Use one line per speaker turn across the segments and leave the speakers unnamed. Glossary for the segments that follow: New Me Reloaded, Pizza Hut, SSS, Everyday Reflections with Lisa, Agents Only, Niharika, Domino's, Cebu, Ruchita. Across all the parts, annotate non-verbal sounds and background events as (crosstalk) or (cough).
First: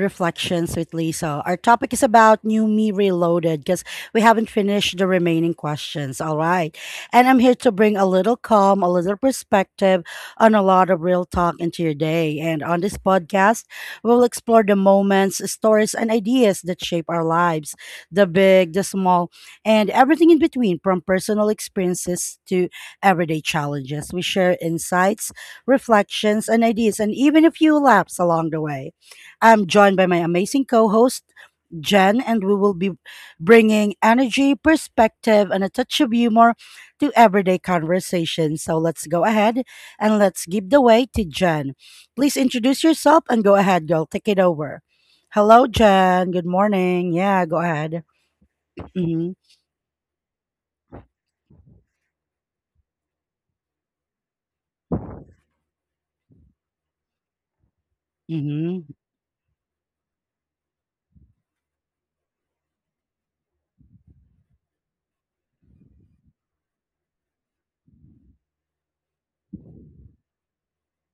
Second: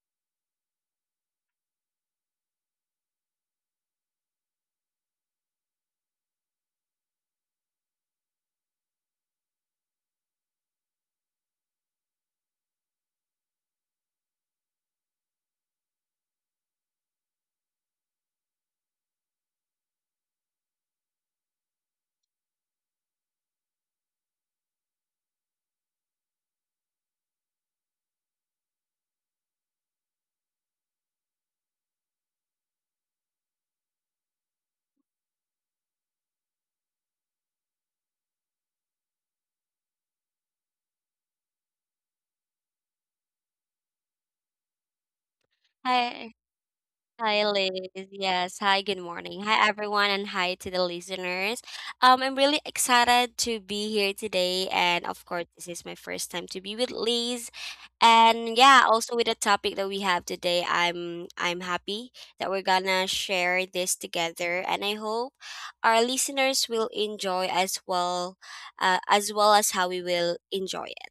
Reflections with Lisa. Our topic is about New Me Reloaded because we haven't finished the remaining questions. All right. And I'm here to bring a little calm, a little perspective, and a lot of real talk into your day. And on this podcast, we'll explore the moments, stories, and ideas that shape our lives, the big, the small, and everything in between, from personal experiences to everyday challenges. We share insights, reflections, and ideas, and even a few laughs along the way. I'm joined by my amazing co host, Jen, and we will be bringing energy, perspective, and a touch of humor to everyday conversation. So let's go ahead and let's give the way to Jen. Please introduce yourself and go ahead, girl. Take it over. Hello, Jen.
Hi,
Good morning. Yeah,
hi,
go
Liz.
ahead.
Yes, hi, good
Mm-hmm.
morning. Hi, everyone, and hi to the listeners. I'm really excited to be here today, and of course, this is my first time to be with Liz. And yeah,
Mm-hmm.
also with the topic that we have today, I'm happy that we're gonna share this together, and I hope our listeners will enjoy as well, as well as how we will enjoy it.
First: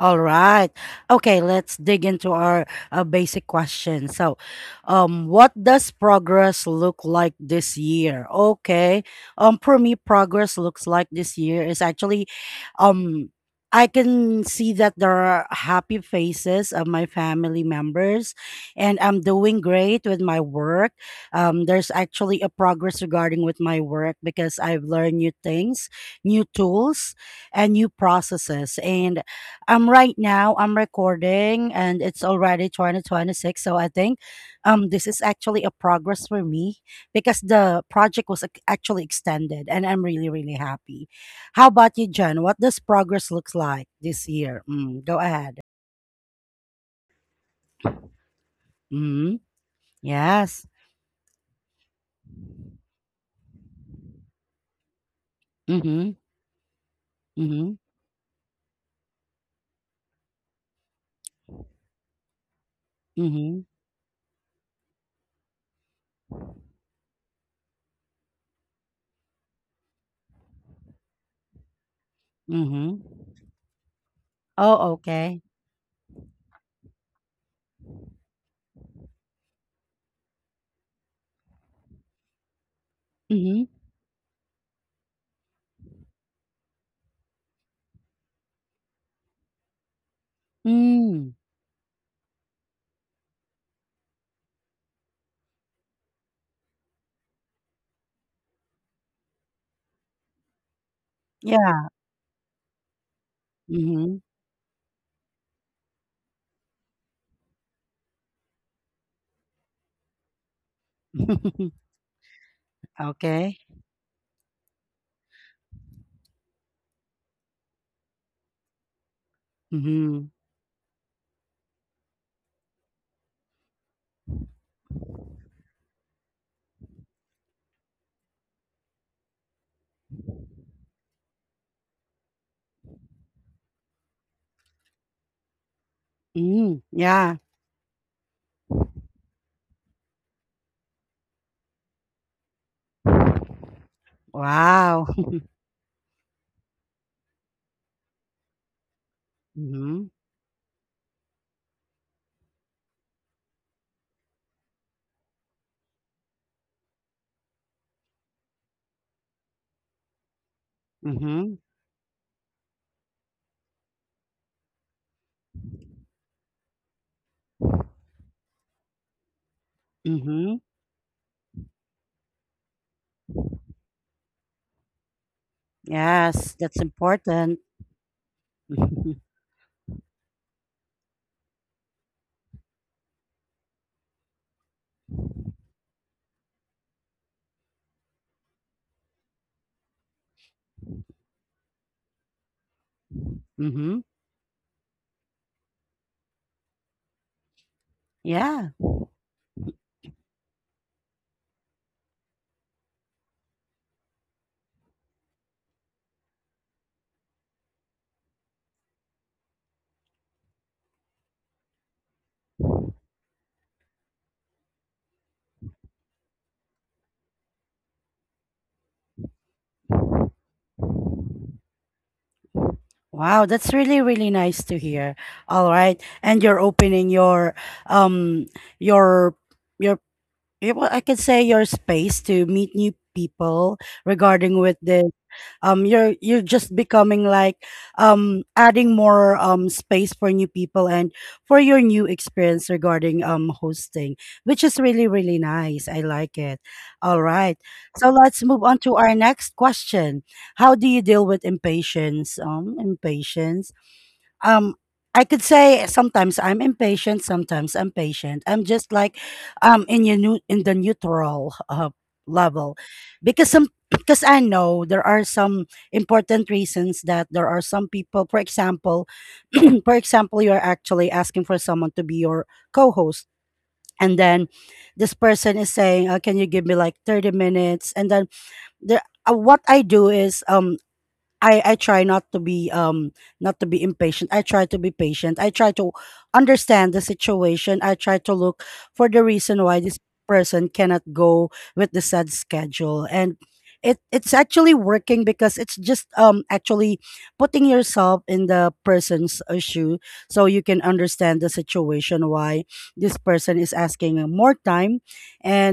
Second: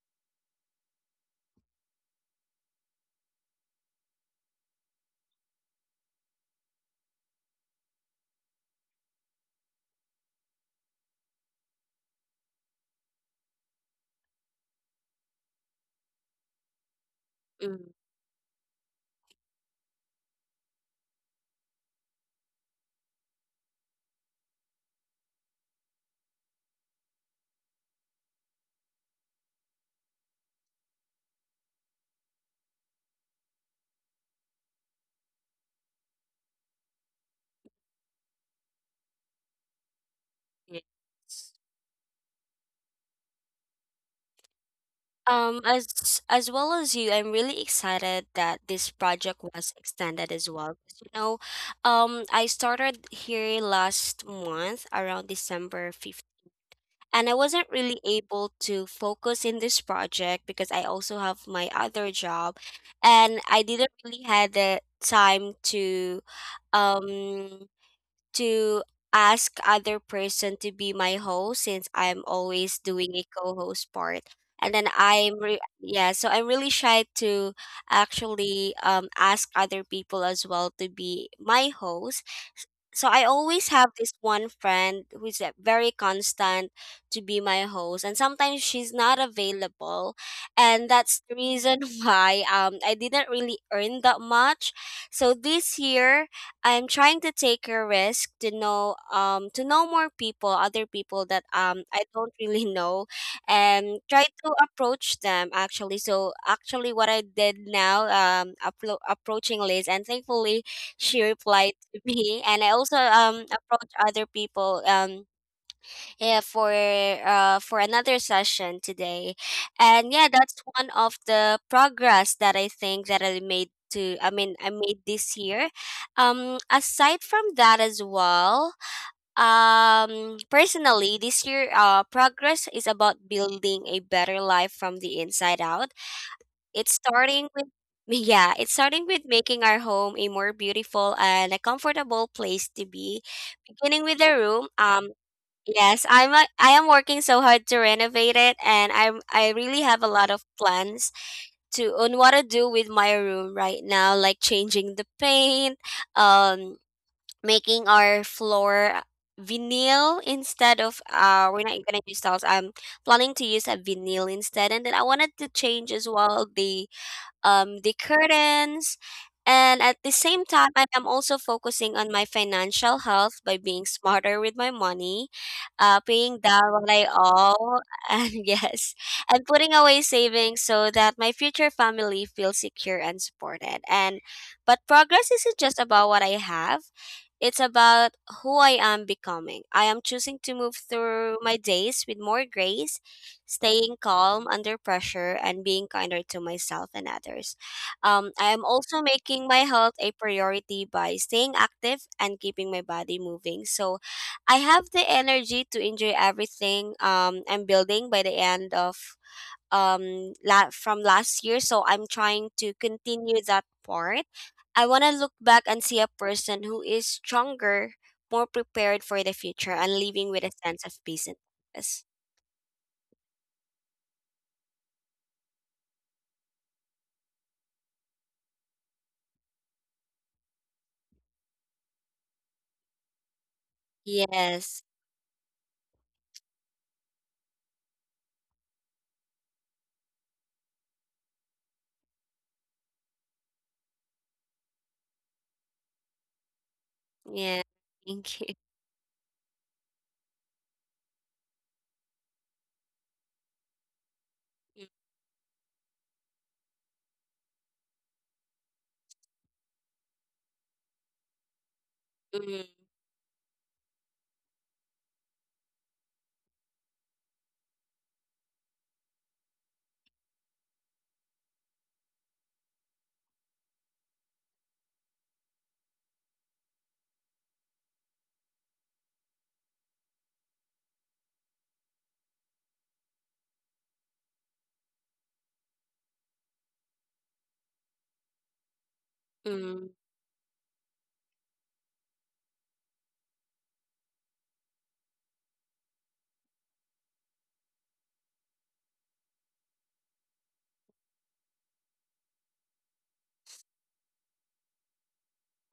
All right. Okay, let's dig into our basic question. So, what does progress look like this year? Okay. For me, progress looks like this year is actually, um, I can see that there are happy faces of my family
Mhm.
members, and I'm doing great with my work. There's actually a progress regarding with my work because I've learned new things, new tools, and new processes, and right now I'm recording and it's already 2026, so I think this is actually a progress for me because the project was actually extended and I'm really happy.
Yes.
How about you, Jen? What does progress looks like this year? Mm, go ahead.
Um, as as well as you, I'm really excited that this
Mhm.
project was extended as
Yes.
well. 'Cause, you know, I started here last month around December
Mhm.
5th, and I wasn't
Mhm.
really able to focus in this project because I also have my other job, and
Mhm.
I didn't really had the time to um to ask other person to be my host since I'm always doing
Mhm.
a co-host part. And then
Oh, okay.
I'm re- yeah, so I'm really shy to actually ask other people as well to be my host. So I
Mhm.
always have this one friend who's very constant to be my host and sometimes she's not available and that's the
Mm.
reason (laughs) why I didn't really earn that much. So this year I'm trying to take a risk to know to know more people, other people that
Yeah.
I don't (laughs) really know and
Mhm.
try to approach them actually. So actually what I did now approaching Liz and thankfully she replied
(laughs)
to (laughs) me and I also
Okay.
approached other people yeah for another session today and
Mhm.
yeah that's one of the progress that I think that I made to I mean I made this year, aside from that as well. Personally this year, progress is about building a better life from the inside out.
Mm.
It's
Yeah.
starting with (laughs) yeah, it's starting with making our home a more beautiful and a comfortable place to be, beginning with the room.
Wow. (laughs)
Yes, I am working so hard to renovate it and I really have
Mhm.
a lot of plans to on what to do with my room right now, like changing the paint, um making our floor vinyl, instead of
Mhm,
we're not gonna use tiles. I'm planning to use a vinyl instead and then I wanted to change as well the curtains. And at the same
mhm.
time, I am also focusing on my financial health by being smarter with my money, paying
Yes,
down
that's
what I
important.
owe, (laughs) and yes,
(laughs)
and putting away savings so that my future family feels secure and supported. And but progress isn't just about what I have; it's about who I am becoming. I am choosing to move through my days with more grace, staying
Mhm.
calm under pressure, and being kinder to myself and others. I am
Yeah.
also making my health a priority by staying active and keeping my body moving. So I have the energy to enjoy everything I'm building by the end of from last year. So I'm trying to continue that part. I want to look back and see a person who is stronger, more prepared for the future, and living with a sense of peace and purpose.
Wow, that's really, really nice to hear. All right. And you're opening your um your your yeah, well, I could say your space to meet new people regarding with
Yes.
the you're just becoming like adding more space for new people and for your new experience regarding hosting, which is really really nice. I like it. All right,
Yeah.
so
Thank
let's
you.
move on to our next question. How do you deal with impatience? Impatience, um I could say sometimes I'm impatient, sometimes I'm patient. I'm just like in your new in the neutral level,
(laughs)
because some, because I know there are some important reasons that there are some people, for example, (clears throat) for example, you're actually asking for someone to be your co-host, and then this person is saying, can you give me like 30 minutes? And then there, what I do is, I try not to be not to be impatient. I try to be patient. I try to understand the situation. I try to look for the reason why
Mm,
this person cannot go with the said schedule. And it's actually working because it's just actually putting yourself in the person's shoe, so you can understand the situation, why this person is asking more time.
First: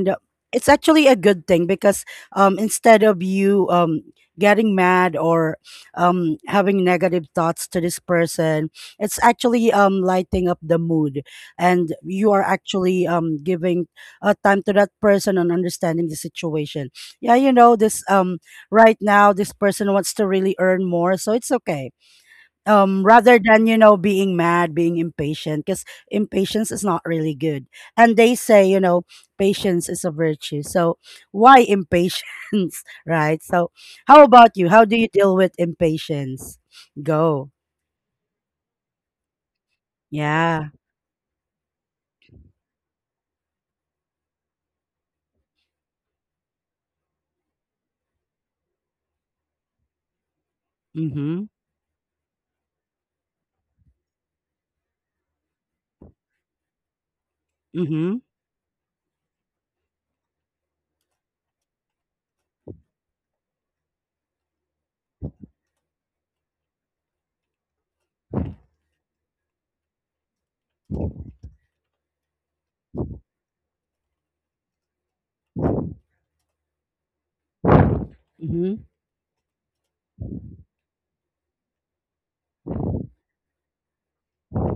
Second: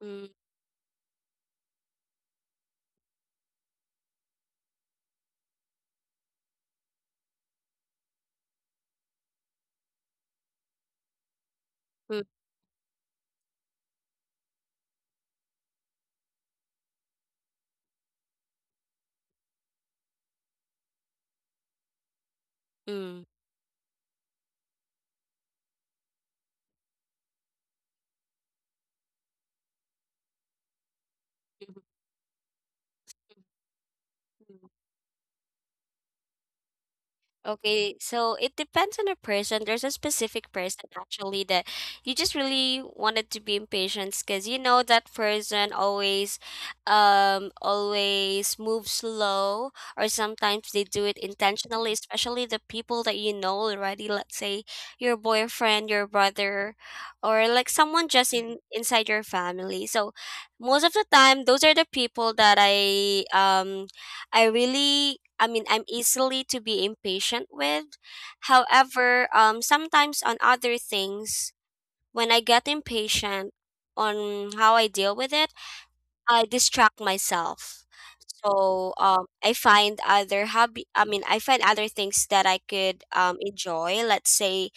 mm, mm,
it's actually a good thing because instead of you getting mad or having negative thoughts to this person, it's actually lighting up the mood, and
mm,
you are actually giving time to that person and understanding the situation. Yeah, you know, this right now this person wants to really earn more, so it's okay,
mm,
rather than, you know, being mad, being impatient, because impatience is not really good. And they say, you know, patience is a virtue, so why
mm,
impatience? (laughs) Right? So how about
mm.
you? How do you deal with impatience? Go.
Okay, so it depends on a person. There's a specific
Yeah.
person actually that you just really wanted to be impatient because you know that person always, always moves slow, or sometimes they do it
Mm-hmm.
intentionally, especially the people that you know already, let's say your boyfriend, your brother, or like someone
Mm-hmm.
just in inside your family. So most of the time, those are the people that I really, I mean, I'm easily to be impatient with. However, sometimes on other things, when I get impatient on how I deal with it, I distract myself.
Mm-hmm.
So I find other hobby. I mean, I find other things that I could enjoy. Let's say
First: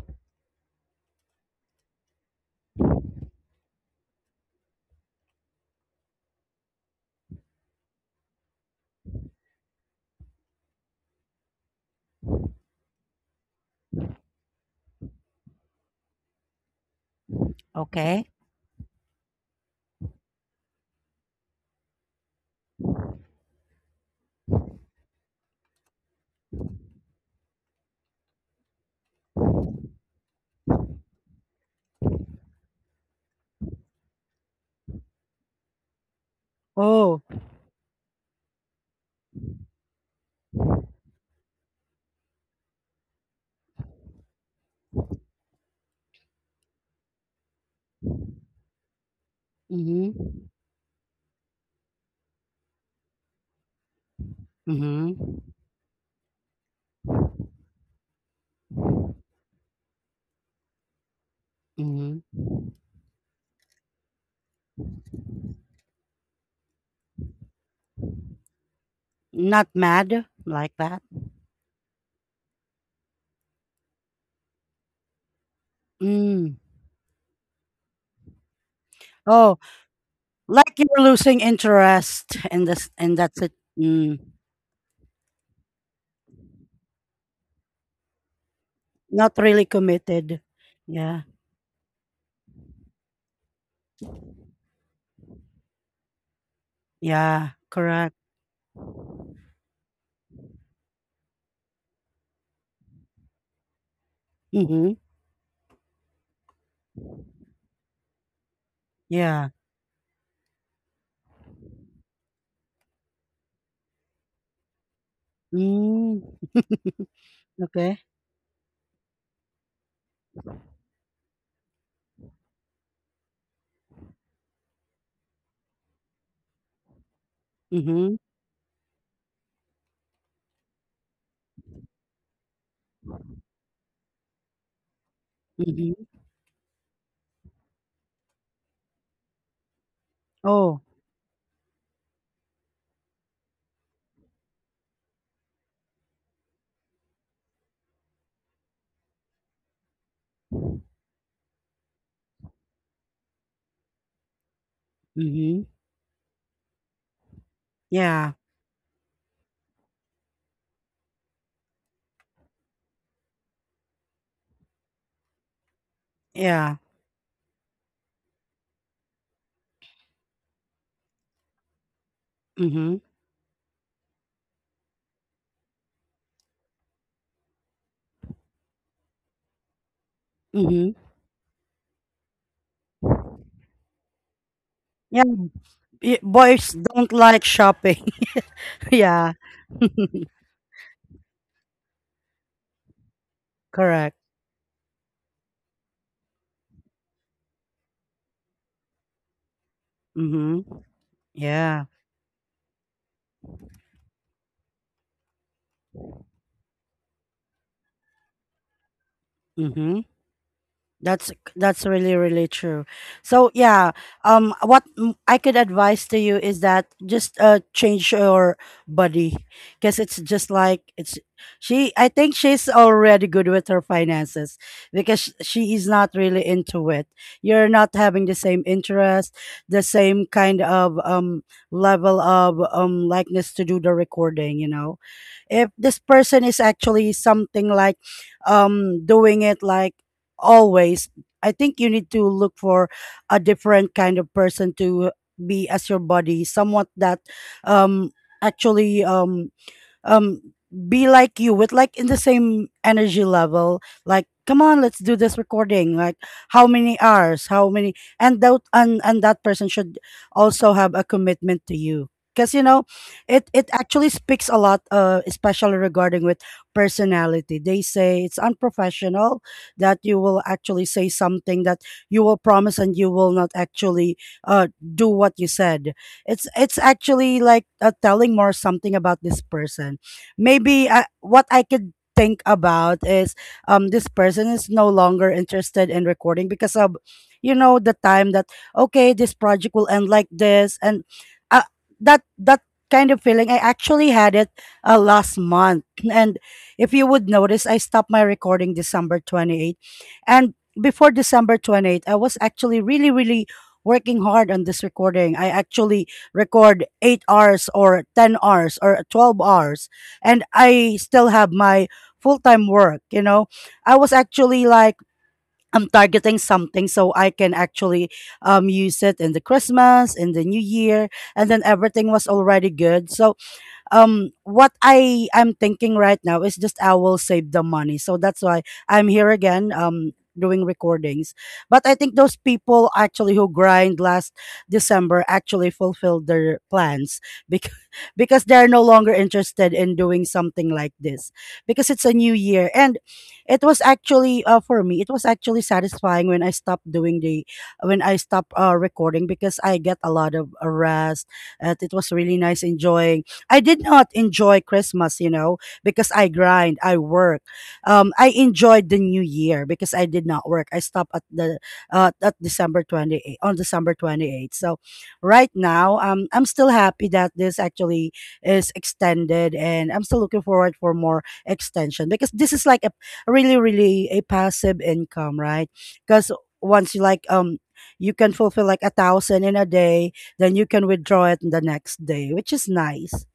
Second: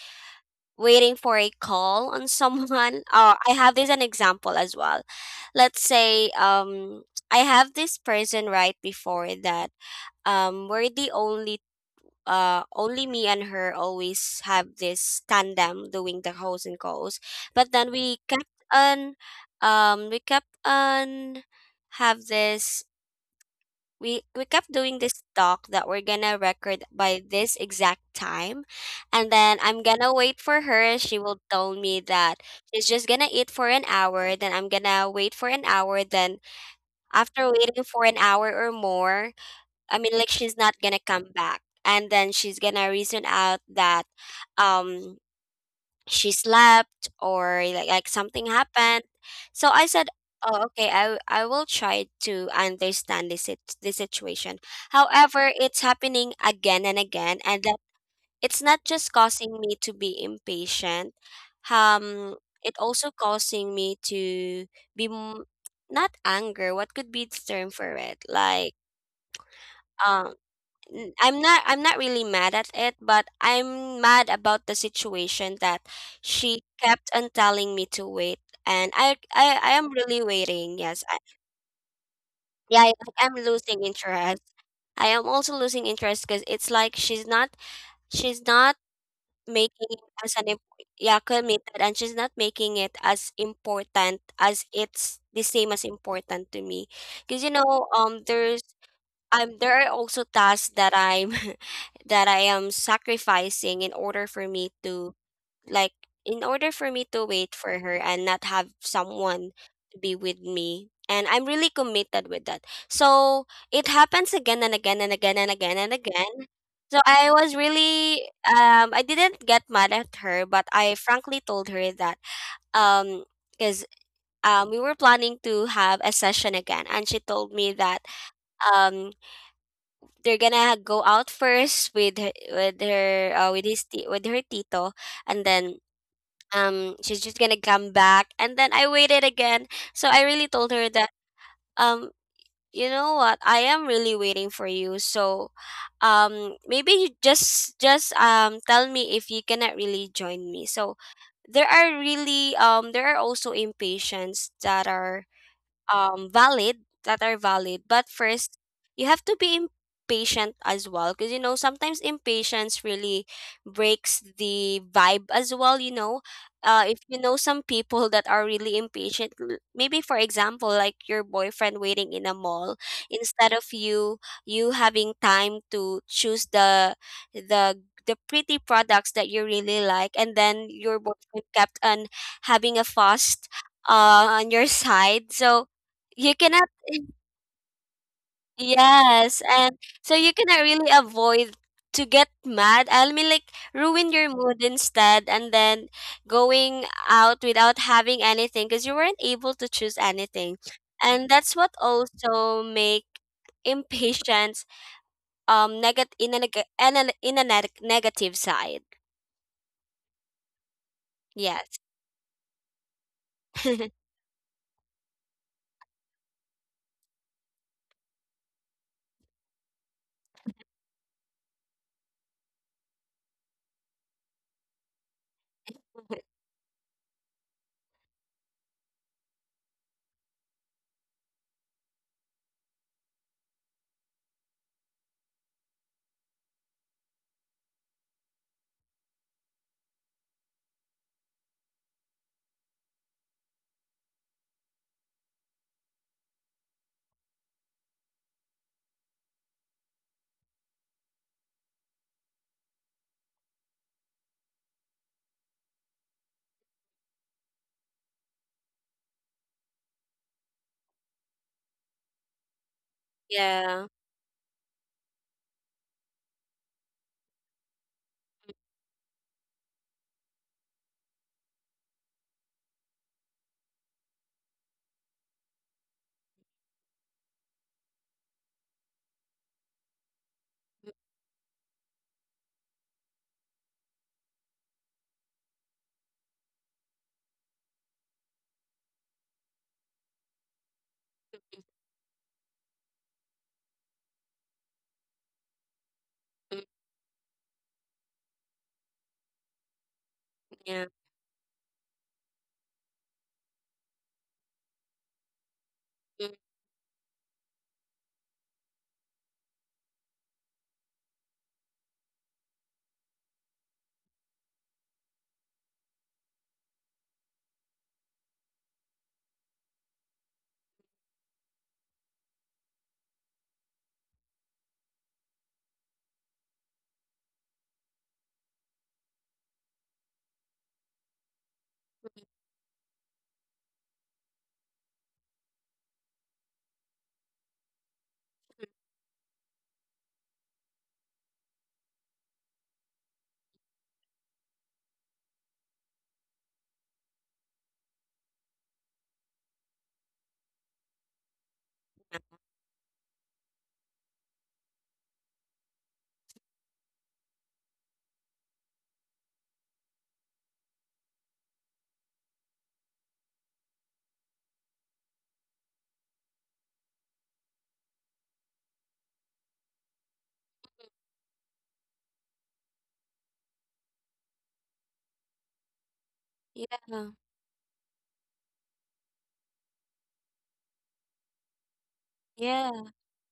waiting for a call on (laughs) someone. I have this an example as well. Let's say I have this person right before that we're the only only me and her always have this tandem doing the house and calls but then we
Okay.
kept on um we kept on have this we kept doing this talk that we're gonna record by this exact time and then I'm gonna wait for her. She will tell me that she's just gonna eat for an hour, then I'm gonna wait for an hour, then
Oh.
after waiting for an hour or more, I mean, like she's not gonna come back, and then she's gonna reason out that um she slept or like something happened. So I said,
Mm-hmm.
"Oh, okay, I will try to understand this this situation."
Mm-hmm.
However, it's happening again and again, and that it's not just causing me to be impatient. Um,
Mm-hmm.
it also causing me to be m- not anger. What could be the term for it? Like
Not mad,
um
like that.
I'm not really mad at it, but I'm mad about the situation that
Mm.
she kept on telling me to wait and
Oh.
I am really
Like
waiting. Yes.
you're
I,
losing interest and
yeah,
this
I
and
am
that's it.
losing
Mm,
interest. I am also losing interest because it's like she's not
not really
making it as
committed.
an yeah,
Yeah.
committed, and she's not making it as important as it's the same as important to me. Because you
Yeah.
know,
Correct.
there are also tasks that I'm (laughs) that I am sacrificing in order for me
Mm-hmm.
to like in order for me to wait for her and not have
Yeah.
someone to be with me. And I'm really committed with that. So it happens again and again and again and again and
Mm,
again. So I was
okay.
really I didn't get mad at her, but I frankly told her that um because we were planning to have a session again and she told me that
Mm-hmm.
um they're gonna go out first with her, with her tito and then
Mm-hmm.
she's just gonna come back and then I waited again, so I really told
Oh.
her that, um you know what, I am really waiting for you, so maybe you just tell me if you cannot really join me. So there are really there are also impatients that are
Mm-hmm.
valid, that are valid, but
Yeah.
first you have to be impatient as well because you know sometimes impatience really breaks the vibe as well, you know.
Yeah.
If you know some people that are really impatient, maybe for example like your boyfriend waiting in a mall,
Mm-hmm.
instead of you having time to choose the the the pretty products that you really like and then
Mm-hmm.
your boyfriend kept on having a fast on your (laughs)
Yeah.
side, so you cannot
Boys
(laughs)
don't like shopping. (laughs) Yeah.
yes, and
(laughs)
so you cannot really avoid to get mad. I mean like ruin
Correct.
your mood instead and then going out without having anything because you weren't able to choose anything.
Mm-hmm.
And that's what
Yeah.
also make impatience negative in a negative side.
Mm-hmm. That's
Yes.
that's really really true. So yeah,
(laughs)
what I could advise to you is that just change your body, because it's just like it's she. I think she's already good with her finances, because she is not really into it. You're not having the same interest, the same kind of level of likeness to do the recording. You know, if this person is actually something like doing it like always. I think you need to look for a different kind of person to be as your buddy, someone that um actually um be like you, with like in the same energy level, like, come on, let's do this recording, like how many hours, how many. And that, and that person should also have a commitment to you, because you know it it
yeah.
actually speaks a lot, especially regarding with personality. They say it's unprofessional that you will actually say something that you will promise and you will not actually uh do what you said. It's actually like, telling more something about this person. Maybe what I could think about is this person is no longer interested in recording because of, you know, the time that, okay, this project will end like this. And uh, that kind of feeling I actually had it last month. And
Mm,
if you would notice, I stopped my recording december 28th, and
yeah.
before december 28th, I was actually really working hard on this recording. I actually
Mm,
record 8 hours or 10 hours or 12 hours, and I still have my full-time work, you know. I was actually like, I'm targeting something, so I can actually use it in the Christmas, in the New Year, and then everything was already good. So what I am thinking right now is, just I will save the money, so that's why I'm here again, doing recordings. But I think those people actually who grind last december actually fulfilled their plans because (laughs) because they're no longer interested in doing something like this, because it's a new year. And it was actually, for me it was actually satisfying when I stopped doing the, when I stopped recording, because I get a lot of rest. And it was really nice enjoying, I did not enjoy Christmas, you know, because I grind, I work. I enjoyed the New Year because I did not work. I stopped at the, at December 28, on December 28th. So right now, I'm still happy that this actually is extended, and I'm still looking forward for more extension, because this is like a really really a passive income, right? Because once you
yeah.
like you can fulfill like 1,000 in a day, then you can withdraw it the next day, which is
Yeah.
nice.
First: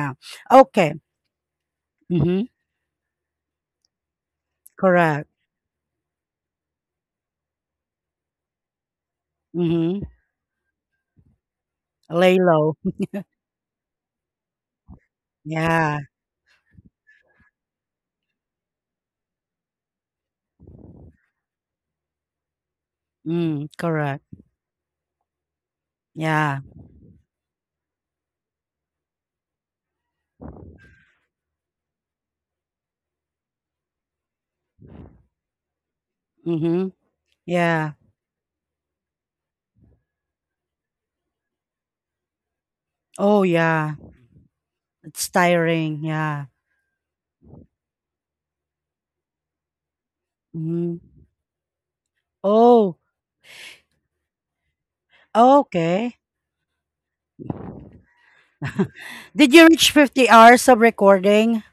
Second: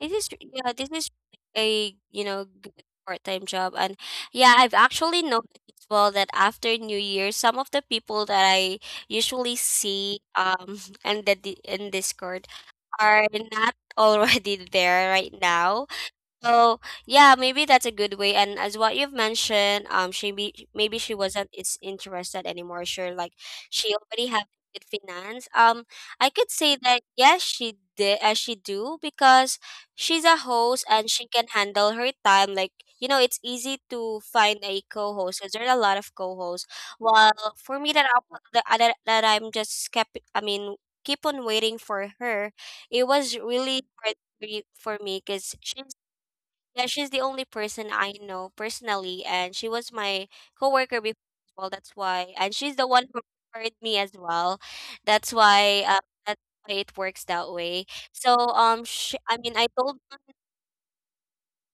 This is yeah, this
Okay.
is a, you
Mhm.
know, good part-time job, and yeah, I've actually
Correct.
noticed as well that after New Year, some of the people that I usually
Mhm.
see (laughs) and the in
Lay
Discord
low.
are not (laughs) already there right now.
Yeah.
So yeah, maybe that's a good way. And as what you've mentioned, maybe she wasn't is interested anymore. Sure, like
Mm,
she
correct.
already have good finance. I could
Yeah.
say that yes, she did. She do because she's a host and she can handle her time. Like you know, it's easy to find a co-host because there are a lot of co-hosts.
Mhm.
While for
Yeah.
me, that I'm just kept. I mean, keep on waiting for her. It was
Oh,
really
yeah.
hard for for me
It's
because she's
tiring. Yeah.
yeah, she's the only person I know personally, and she was my coworker
Mhm.
before as well. That's why, and she's the
Oh,
one who referred me as well. That's why, uh,
okay.
that's why it works that way. So,
(laughs)
sh I mean,
Did
I
you reach
told,
50 hours of recording?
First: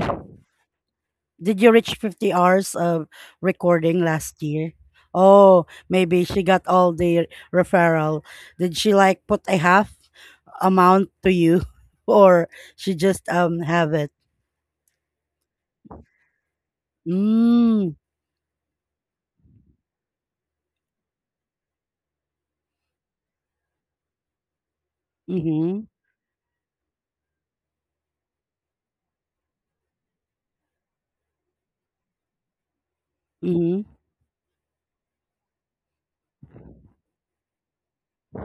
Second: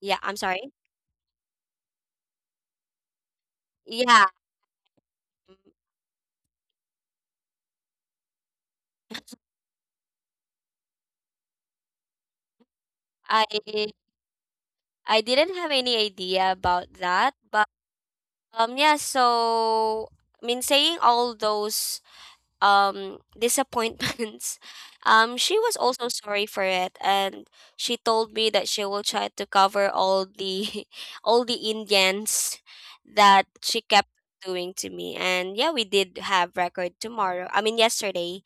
yeah, I'm sorry.
Did you reach 50 hours of recording
Yeah,
last year? Oh, maybe she got all the referral. Did she like put a half amount to you (laughs) or she just
I
have it?
I didn't have any idea about that, but
Mm.
yeah. So, I mean, saying all those disappointments (laughs) she was
Mm-hmm.
also sorry for it, and she told me that she will try to cover all the (laughs) all the indians that she
Mm-hmm.
kept doing to me, and yeah, we did have record tomorrow, I mean yesterday.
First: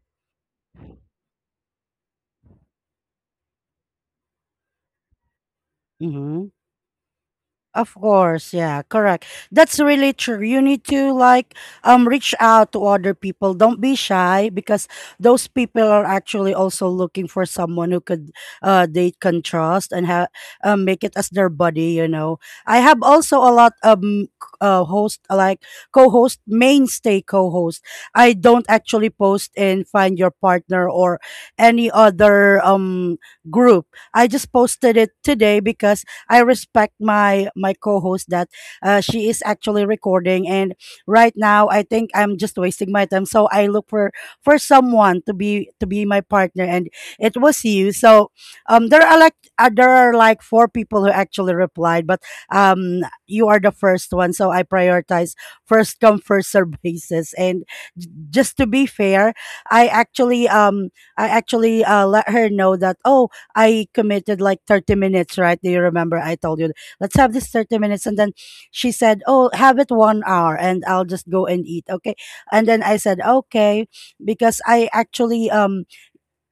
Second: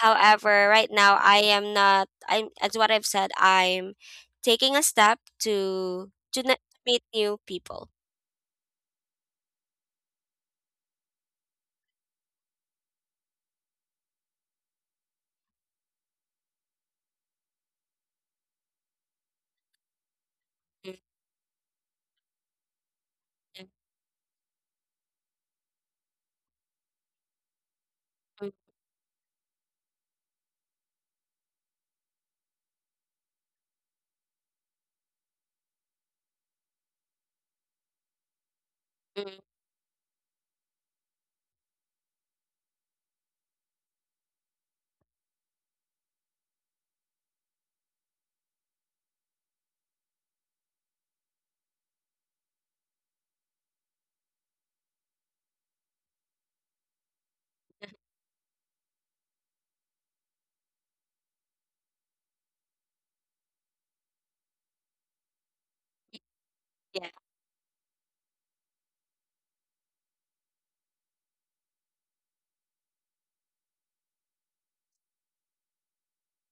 However, right now I am not, I'm, as what I've said, I'm taking a step to
Mm-hmm.
meet new people.
Of course, yeah, correct. That's really true. You need to like reach out to other people. Don't be shy, because those people are actually also looking for someone who could they can trust and have
Mm,
make it as their buddy, you know. I have also a lot host, like co-host, mainstay co-host. I
mm,
don't actually post in find your partner or any other group. I just posted it today because I respect my co-host that she
mm,
is actually recording. And right now I think I'm just wasting my time, so I look for, someone to be my partner, and it was you. So there are like, there are like four people who actually replied, but um, you are the first one, so I prioritize first come first serve (laughs) basis. And
mm.
just to be fair, I actually um I actually let her know that, oh, I committed like 30 minutes, right? Do you remember? I told you,
(laughs) yeah
let's have this 30 minutes. And then she said, Oh, have it 1 hour, and I'll just go and eat. Okay. And then I said, "Okay," because I actually,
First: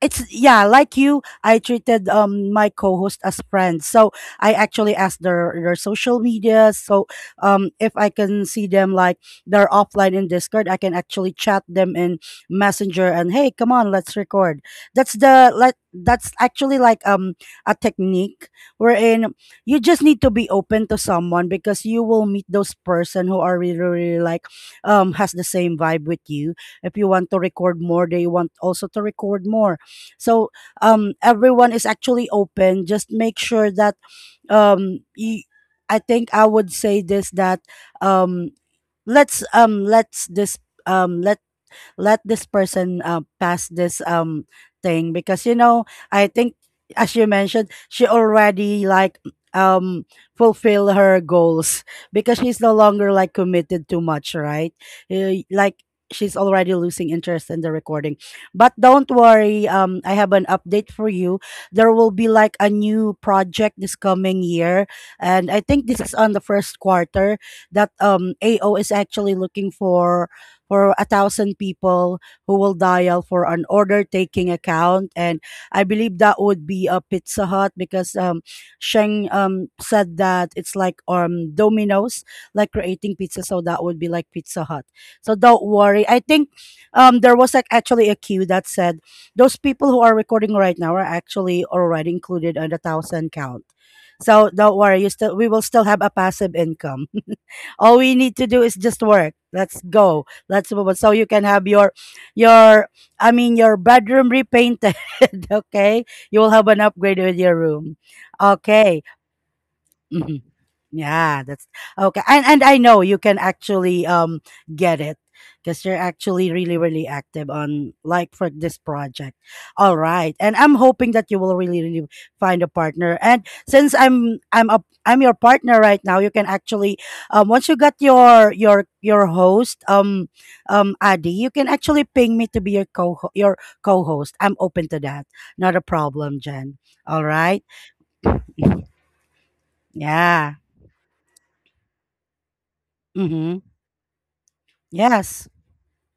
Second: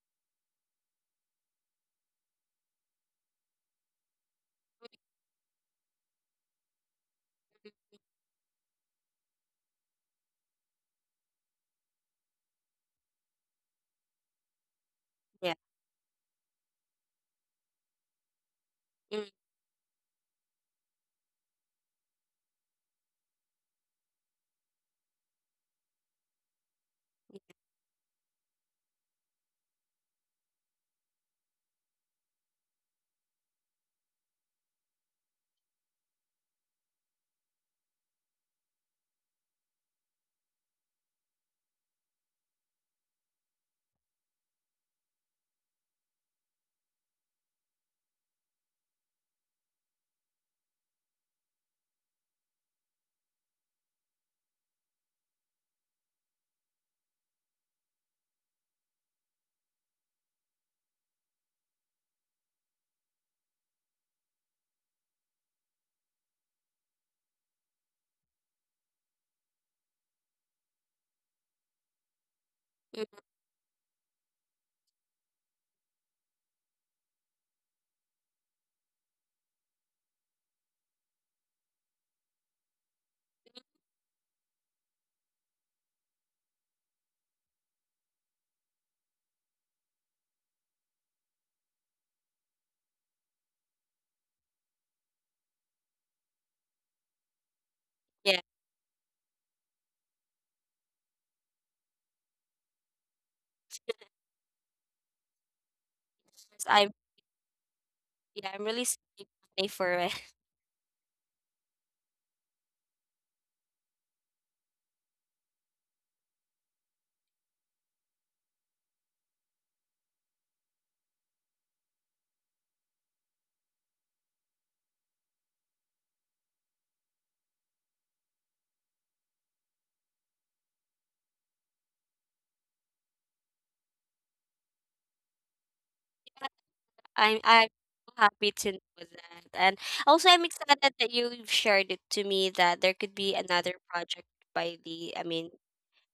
it's, yeah, like you I treated my co-host as friends. So I actually asked their social media, so if I can see them, like, they're offline in Discord. I can actually chat them in Messenger and, hey, come on, let's record. That's the
yeah.
Like, that's actually, like, a technique,
Mm,
wherein you just need to be open to someone because you will meet those person who are really really, like, has the same vibe with you. If you want to record more, they want also to record more. So everyone is actually open. Just make sure that um, you, I think I would say this that um, let's um, let's this um, let's let this person pass this thing because, I think, as you mentioned, she already, like, um fulfill her goals (laughs) because she's no longer, like, committed too much, right? Like, she's already losing interest in the recording. But don't worry, I have an update for you. There will be, like, a new project this coming year, and I think this is on the first quarter, that AO is actually looking for 1,000 people who will
mm,
dial for an order taking account. And I believe that would be a Pizza Hut because, Sheng said that it's, like, Domino's, like, creating pizza. So that would be, like, Pizza Hut. So don't worry. I think there was, like, actually a queue that said those people who are recording right now are actually already included on the 1,000 count. So don't worry, you still we will still have a passive income. (laughs) All we need
yeah.
to do is just work. Let's go. That's about, so you can have your your I mean your bedroom repainted. (laughs) Okay, you will
Yes,
have an
I.
upgrade with your room.
Yeah, I'm really
Okay.
saving money for it.
Mhm. Yeah, that's okay. And I know you can actually get it because you're actually really really active on, like, for this project. All right. And I'm hoping that you will really really find a partner. And since I'm your partner right now, you can actually once you got your host, Adi, you can actually ping me to be your co your co-host. I'm open to that. Not a problem,
(laughs)
Jen. All
I'm
right?
so happy
(laughs)
to know that. And also I'm
Yeah.
excited that you shared it to me that there could be
Mhm.
another project by the
Yes.
mean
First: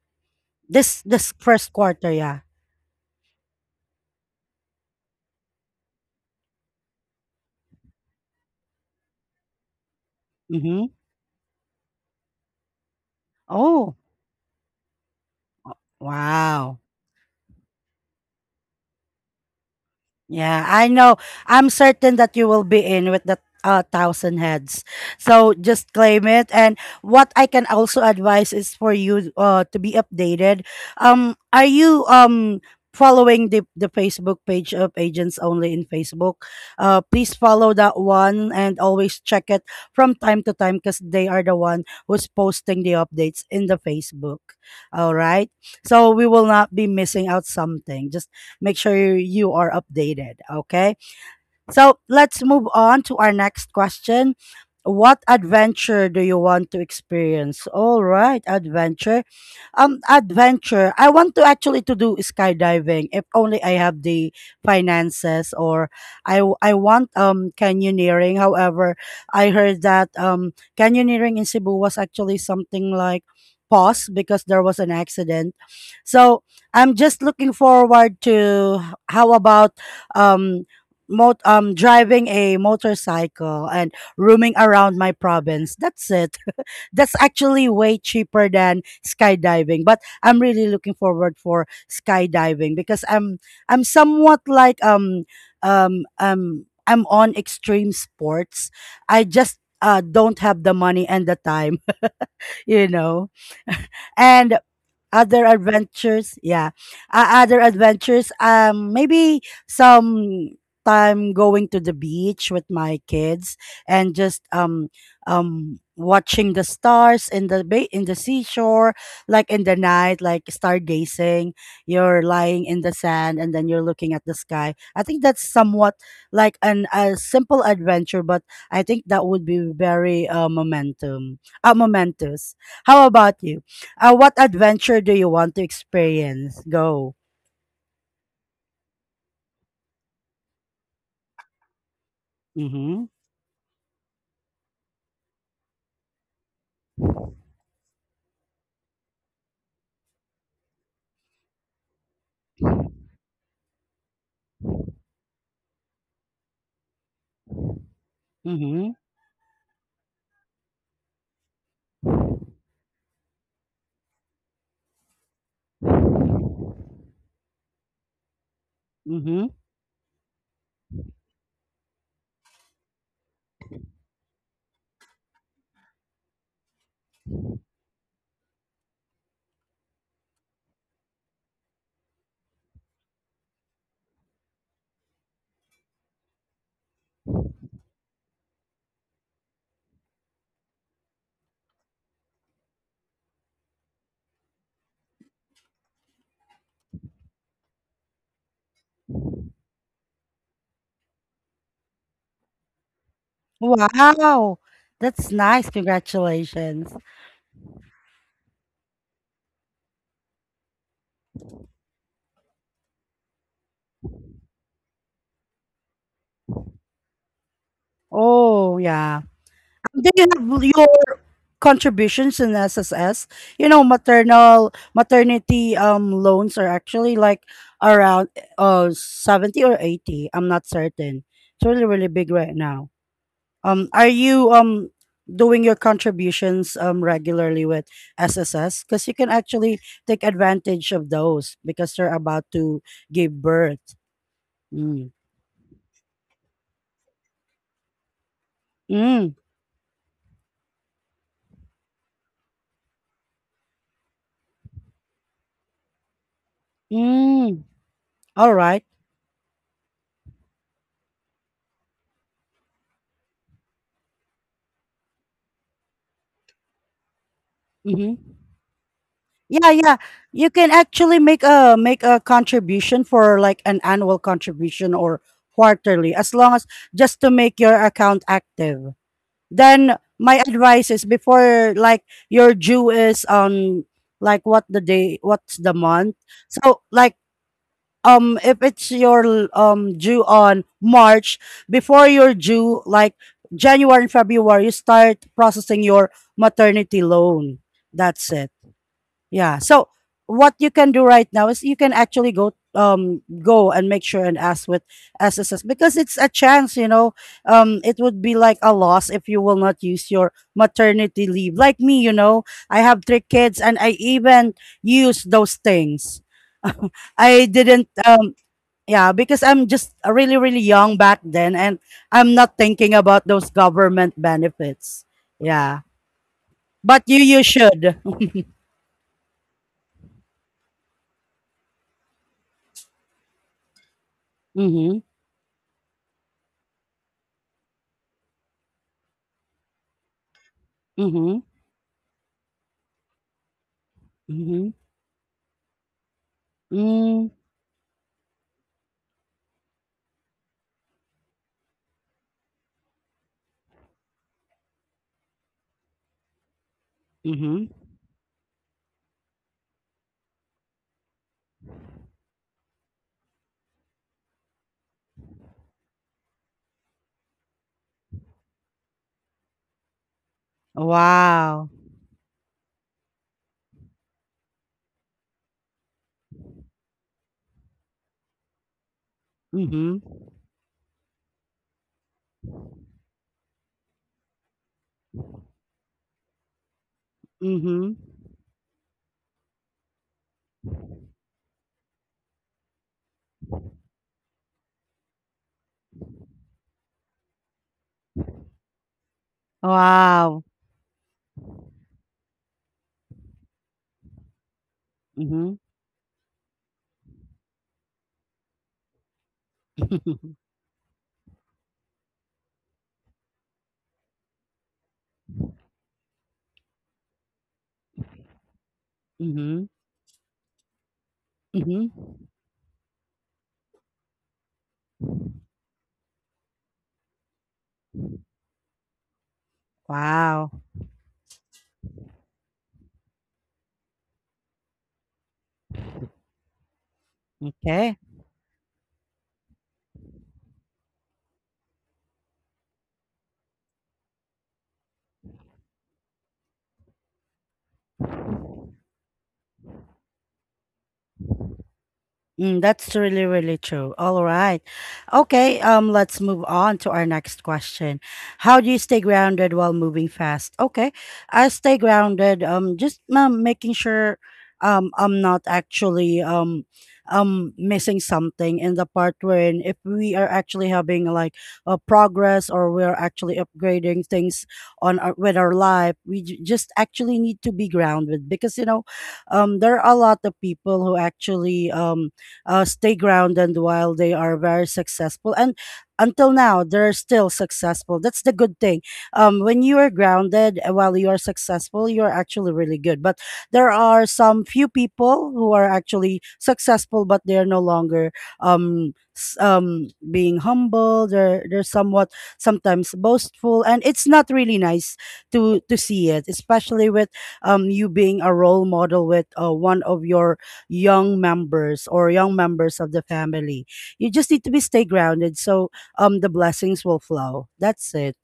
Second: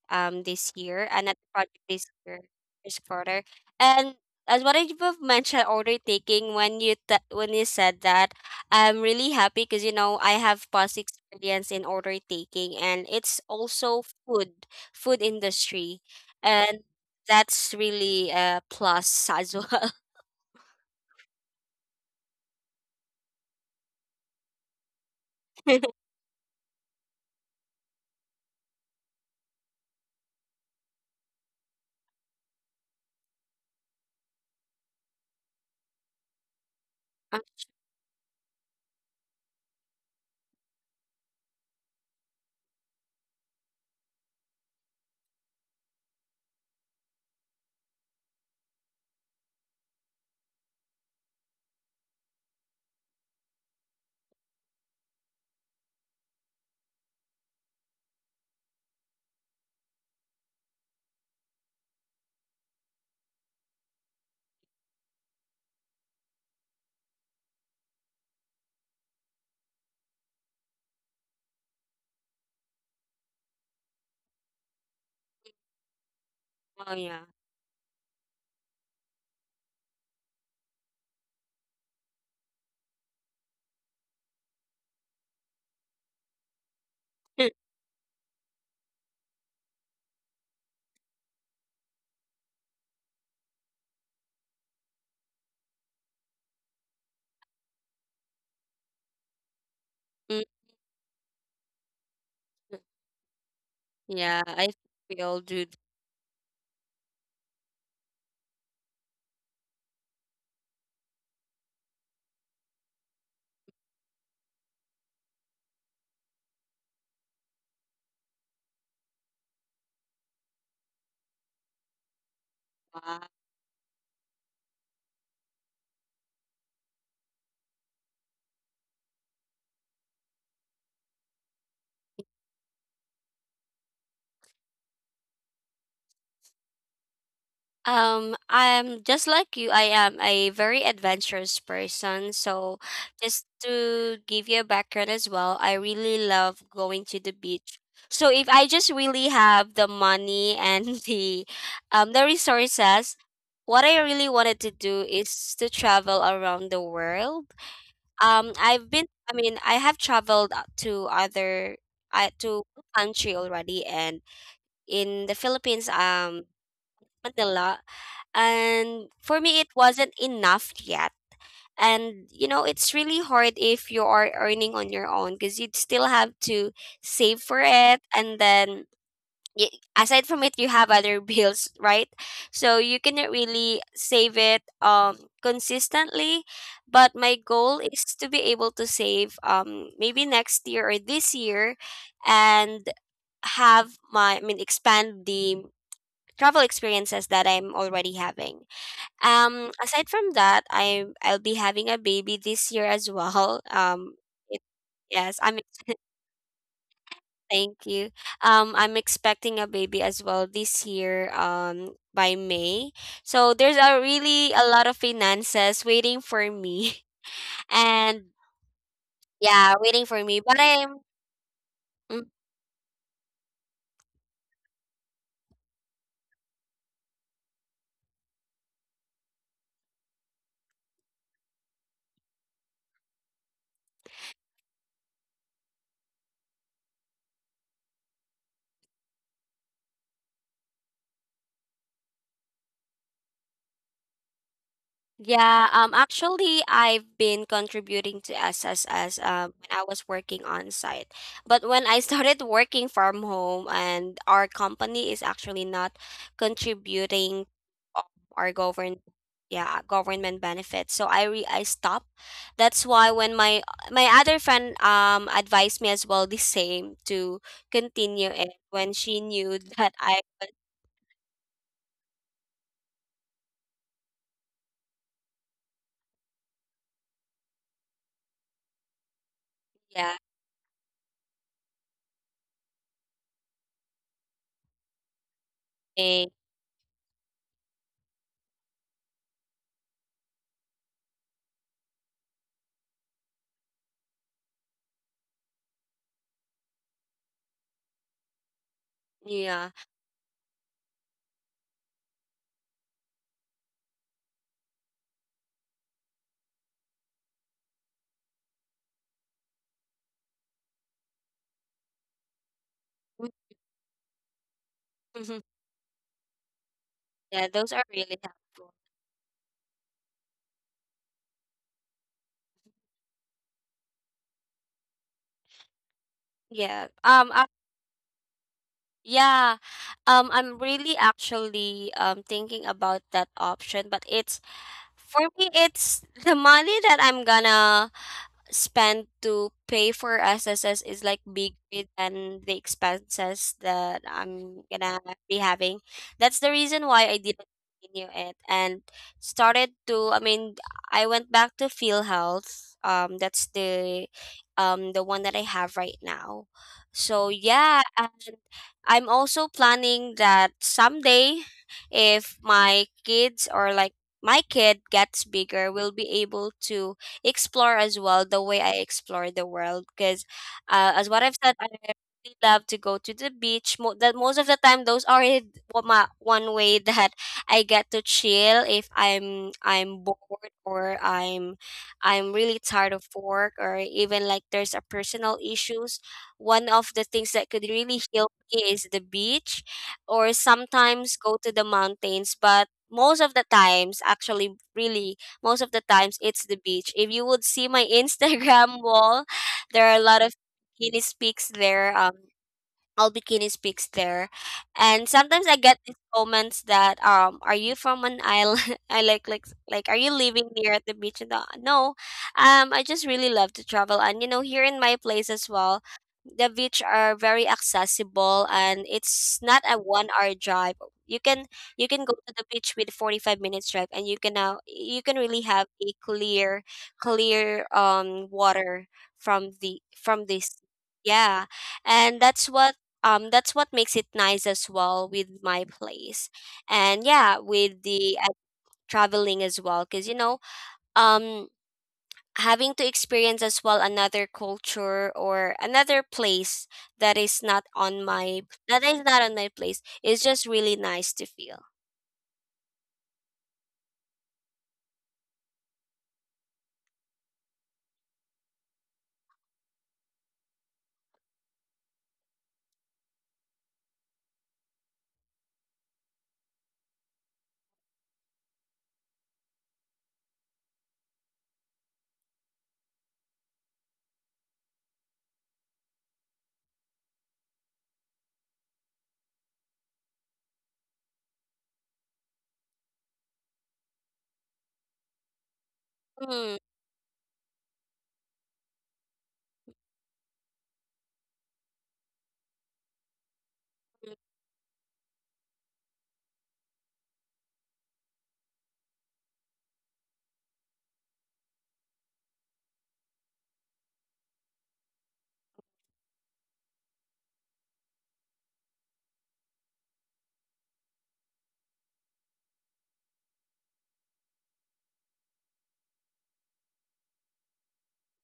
um this
This
year,
this
another
first
project this
quarter, yeah.
year, this quarter. And as what I've mentioned, order taking. When you when you said that, I'm really happy because you know I have
Mm-hmm.
past experience in order taking, and it's
Oh,
also food, food industry,
wow.
and that's really a plus as well.
Yeah, I know. I'm certain that you will be in with the 1,000 heads. So just
(laughs)
claim it. And what I can also advise is for you to be updated. Are you following the Facebook page of Agents Only in Facebook? Please follow that one and always check it from time to time because they are the one who's posting the updates in the Facebook. All right. So we will not be missing out something. Just make sure you are updated. Okay. So let's move on to our next question. What adventure do you want to experience? All right, adventure. Adventure. I want to actually to do skydiving if only I have the finances, or I want canyoneering. However, I heard that canyoneering in Cebu was actually something like pause because there was an accident. So
oh
I'm just
yeah.
looking forward to, how about um driving a motorcycle and roaming around my province. That's it. (laughs) That's actually
(laughs)
way cheaper than skydiving, but I'm really looking forward for skydiving because I'm somewhat, like, I'm on extreme sports. I just don't
Mm,
have the money and the time, (laughs) you know.
Yeah,
And
I think we all
other
do
adventures, yeah, other adventures, maybe some time going to the beach with my kids and just watching the stars in the bay, in the seashore, like in the night, like stargazing. You're lying in the
that.
sand and then you're looking at the sky. I think that's somewhat like an a simple adventure, but I think that would be very momentum momentous. How about you? What adventure do you want to experience? Go.
I'm just like you. I am a very adventurous person. So,
Mm-hmm.
just to give you a background as well, I really love going to the beach. So, if I just really have the money and (laughs) the resources, what I really wanted to do is to travel around the world. I've
Mm-hmm.
been. I mean, I have traveled to other. I to country already and in the Philippines. Manila. And for
Mm-hmm.
me, it wasn't enough yet. And you know, it's really hard if you are earning on your own because you'd still have to save for it. And then, aside from it, you have other (laughs) bills, right? So you cannot really save it consistently. But my goal is to be able to save maybe next year or this year and have my, I mean, expand the travel experiences that I'm already having. Aside from that, I'll be having a baby this year as well. It,
Wow. That's
yes, I'm.
nice.
Ex-
Congratulations.
Thank you. I'm expecting a baby as well this year. By May. So there's a really a lot of finances waiting for me, (laughs) and
Oh, yeah.
yeah, waiting
Do
for
you
me. But
have
I'm.
your
Mm,
contributions in SSS? You know, maternal maternity loans are actually, like, around 70 or 80. I'm not certain. It's really, really big right now. Are you doing your contributions regularly with SSS? Because you can actually take advantage of those because they are about to give birth. Mm.
Yeah, actually I've been contributing to SSS
Mm.
when I was working on site. But when I (laughs) started working from home and our company is actually not contributing
Mm.
of our
All right.
govern yeah, government benefits. So I stopped. That's why when my other friend advised me as well the same to continue
Mm-hmm.
it when she knew
Yeah,
(laughs) that
yeah.
I was
You can actually make a contribution for, like, an annual contribution or quarterly, as long as, just to make your account active. Then
yeah.
my advice is before, like, your due is on, like, what the day, what's the month.
eh,
So, like, if it's your due on March, before your due, like, January and February, you start processing your maternity loan. That's it. Yeah.
yeah.
So what you can do right now is you can actually go go and make sure and ask with SSS because it's a chance, It would be, like, a loss if you will not use your maternity leave. Like me, you know, I have three kids, and I even use those
(laughs)
things. (laughs) I
Yeah, those are
didn't
really helpful.
yeah, because I'm just really really young back then and I'm not thinking about those government benefits. Yeah.
Yeah.
But you you should. (laughs)
Yeah. I'm really actually thinking about that option, but it's
Mhm.
for me, it's the money that I'm gonna spend to pay for SSS is like
Mhm.
bigger than the expenses that I'm
Mhm.
gonna be having. That's the reason why I
Mm,
didn't continue it and started to. I mean, I went back to Field Health. That's the one that I have right now. So
mhm.
yeah, and I'm also planning that someday, if my kids or like my kid gets bigger will be able to explore as well the way I explore the world because as what I've said I
Wow.
really love to go to the beach that most of the time those are it- wa- ma- one way (laughs) that I get to chill if I'm
Mhm,
bored or I'm really tired of work or even like there's a personal issues one of the things that could
mhm.
really heal me is the beach or sometimes go to the mountains but most of the times actually really most of the times it's the beach if you would see my (laughs) instagram wall there are a lot of
Wow.
guinness pics there all bikini speaks there. And sometimes I
Mhm.
get these comments that are you from an island? (laughs) I like are you living near at the beach? And the, no. Um, I just really love to travel and you know here in my place as well the beach are very accessible and it's not
Mhm,
a 1 hour drive. You can
mhm.
go
(laughs)
to the beach with 45 minutes drive and you can really have a clear water from the from
Wow,
this yeah and that's what makes it nice as well with my place and yeah with
okay.
the traveling as well because you know um having to experience as well another culture or another place that is not on my place is just really nice to feel.
Mm, that's really really true. All right. Okay, let's move on to our next question. How do you stay grounded while moving fast? Okay. I stay grounded, just making sure I'm not actually missing something in the part, wherein if we are actually having, like, a progress, or we're actually upgrading things on with our life, we just actually need to be grounded because, there are a lot of people who actually stay grounded while they are very successful. And until
mm,
now, they're still successful. That's the good thing. When you are grounded, while you are successful, you're actually really good. But there are
mm,
some few people who are actually successful, but they're no longer being humble. They're somewhat sometimes boastful. And it's not really nice to see it, especially with you being a role model with one of your young members or young members of the family. You just need to be stay grounded, so the blessings will flow. That's it.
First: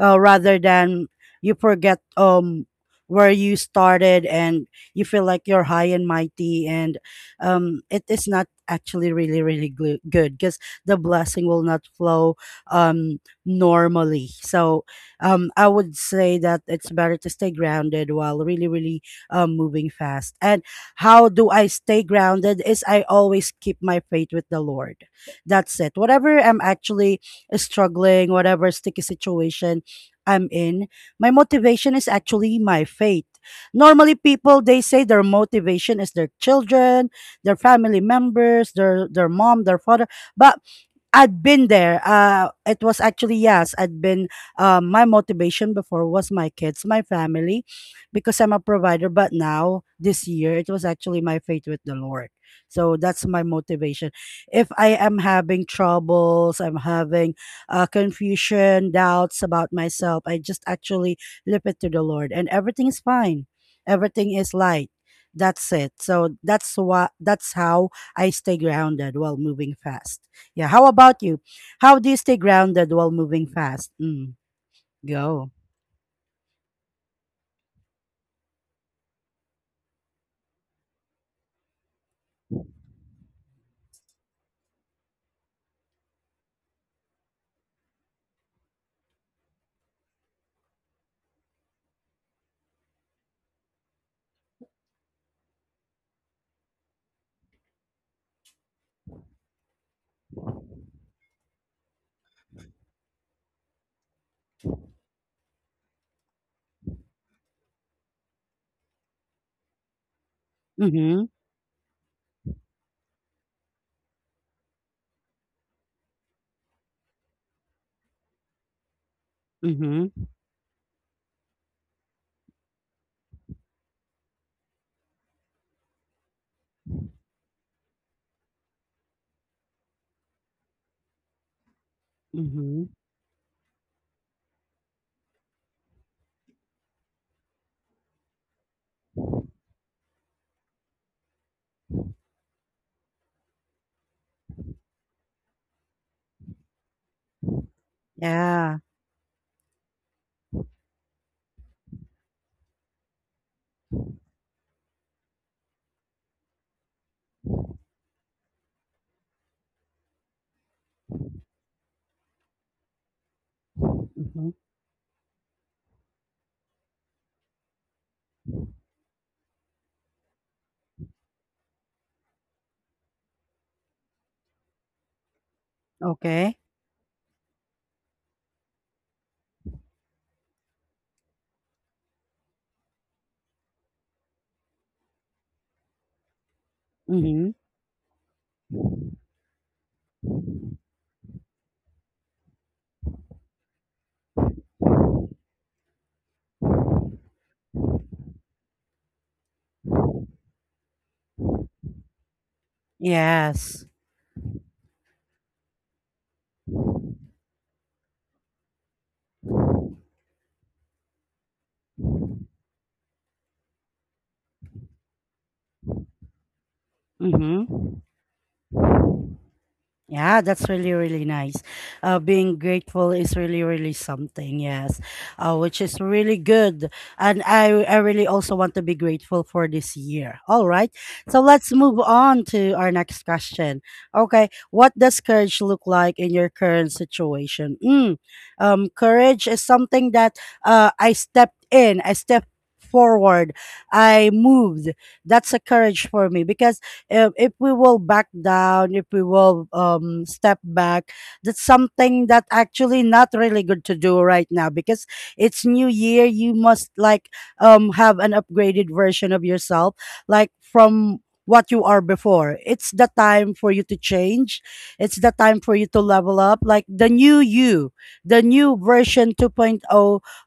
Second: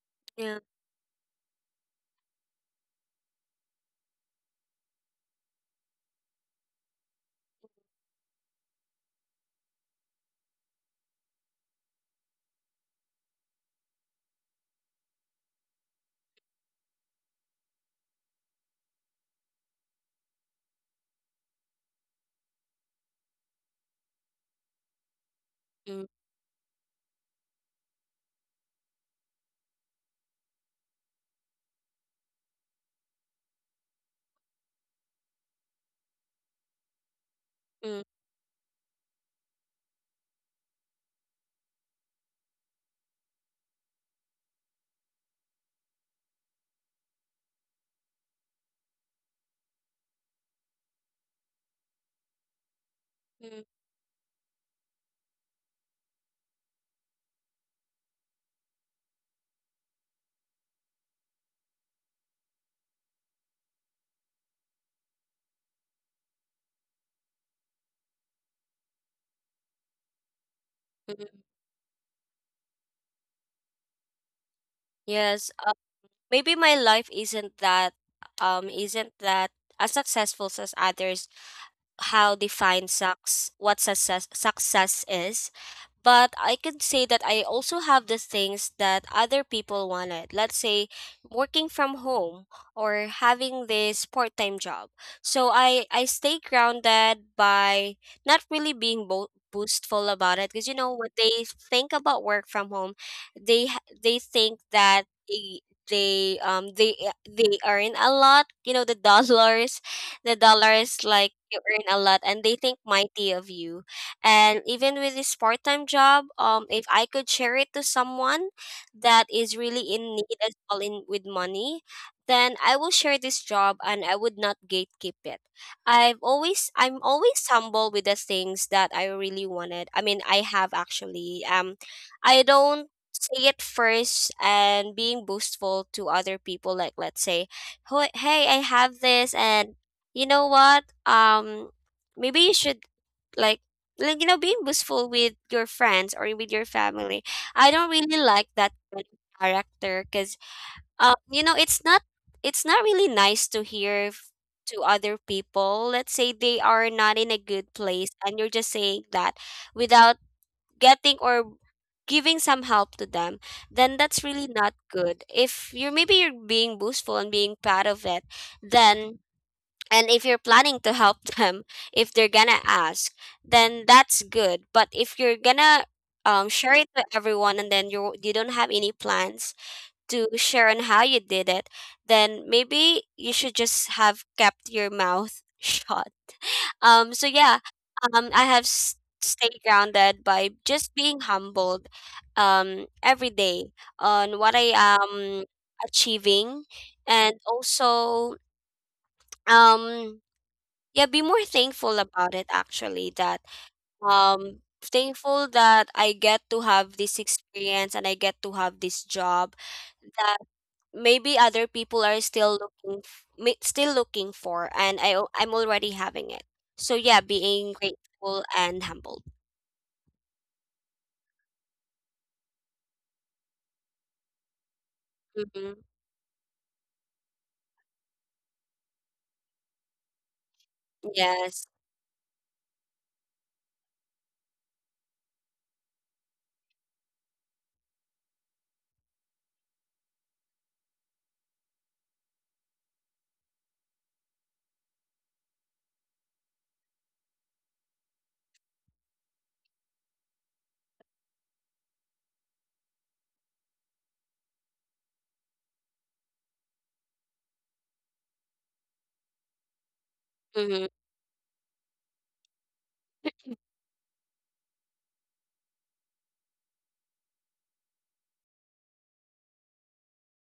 Rather
yeah
than you forget where you started and you feel like you're high and mighty, and it is not actually really really good because the blessing will not flow normally. So I would say that it's better to stay grounded while really really moving fast. And how do I stay grounded is I always keep my faith with the Lord. That's it.
mm,
Whatever I'm actually struggling, whatever sticky situation I'm in, my motivation is actually my faith. Normally people, they say their motivation is their children, their family
mm,
members, their mom, their father, but I'd been there. It was actually, yes. I'd been. My motivation before was my kids, my family, because I'm a provider. But now this year, it was actually my faith with the Lord. So that's my
mm,
motivation. If I am having troubles, I'm having confusion, doubts about myself, I just actually lift it to the Lord, and everything is fine. Everything is light. That's it. So that's what. That's how I stay grounded while moving fast. Yeah. How about you?
mm.
How do you stay grounded while moving fast? Mm, go.
Yes maybe my life isn't that as successful as others. How define sucks what success success is, but I could say that I also have the things that other people wanted. Let's say working from home or having this part-time job. So I stay grounded by not really being boastful about it because you know what they think about work from home. They think that they they um they they earn a lot, you know, the (laughs) dollars. The dollars,
Mm-hmm.
like, you earn a lot and they think mighty of you. And even with this part-time job, if I could share it to someone that is really in
Mm-hmm.
need as well in with money, then I will share this job and I would not gatekeep it. I'm always humble with the things that I really wanted. I mean, I have actually I
Mm-hmm.
don't say it first and being boastful to other people, like, let's say, "Hoy- hey, I have this, and you know what? Maybe you should like like you know," being boastful with your friends or with your family. I don't really like that
Yeah.
kind of character because you know it's not really nice to hear to other people. Let's say they are not in a good place and you're just saying that without getting or giving some help to them, then that's really
Mm-hmm.
not good if you're maybe you're being boastful and being proud of it. Then and if you're planning to help (laughs) them if they're gonna ask, then that's good. But if you're gonna
Okay.
share it to everyone and then you don't have any plans to share on how you did it, then maybe you should just have kept your mouth (laughs) shut.
Mm-hmm.
Yeah, um i have s- stayed grounded by just being humbled every day on what I am achieving and also um yeah, be more thankful about it actually, that
Yes.
thankful that I get to have this experience and I get to have this job that maybe other people are still looking still looking for, and I'm already having it. So yeah,
Mm-hmm.
being grateful and humbled.
Yeah, that's really really nice. Being grateful is really really something, yes,
Hmm.
which is really good. And I really also want to be grateful for this year. All right. So
Yes.
let's move on to our next question. Okay. What does courage look like in your current situation? Courage is something that, I stepped in, I stepped forward, I moved. That's a courage for me because, if we will back down, if we will step back, that's something that actually not really good to do right now, because it's new year. You must, like, have an upgraded version of yourself, like
Hmm.
from what you are before. It's the time for you to change. It's the time for you to level up, like the new you, the new version 2.0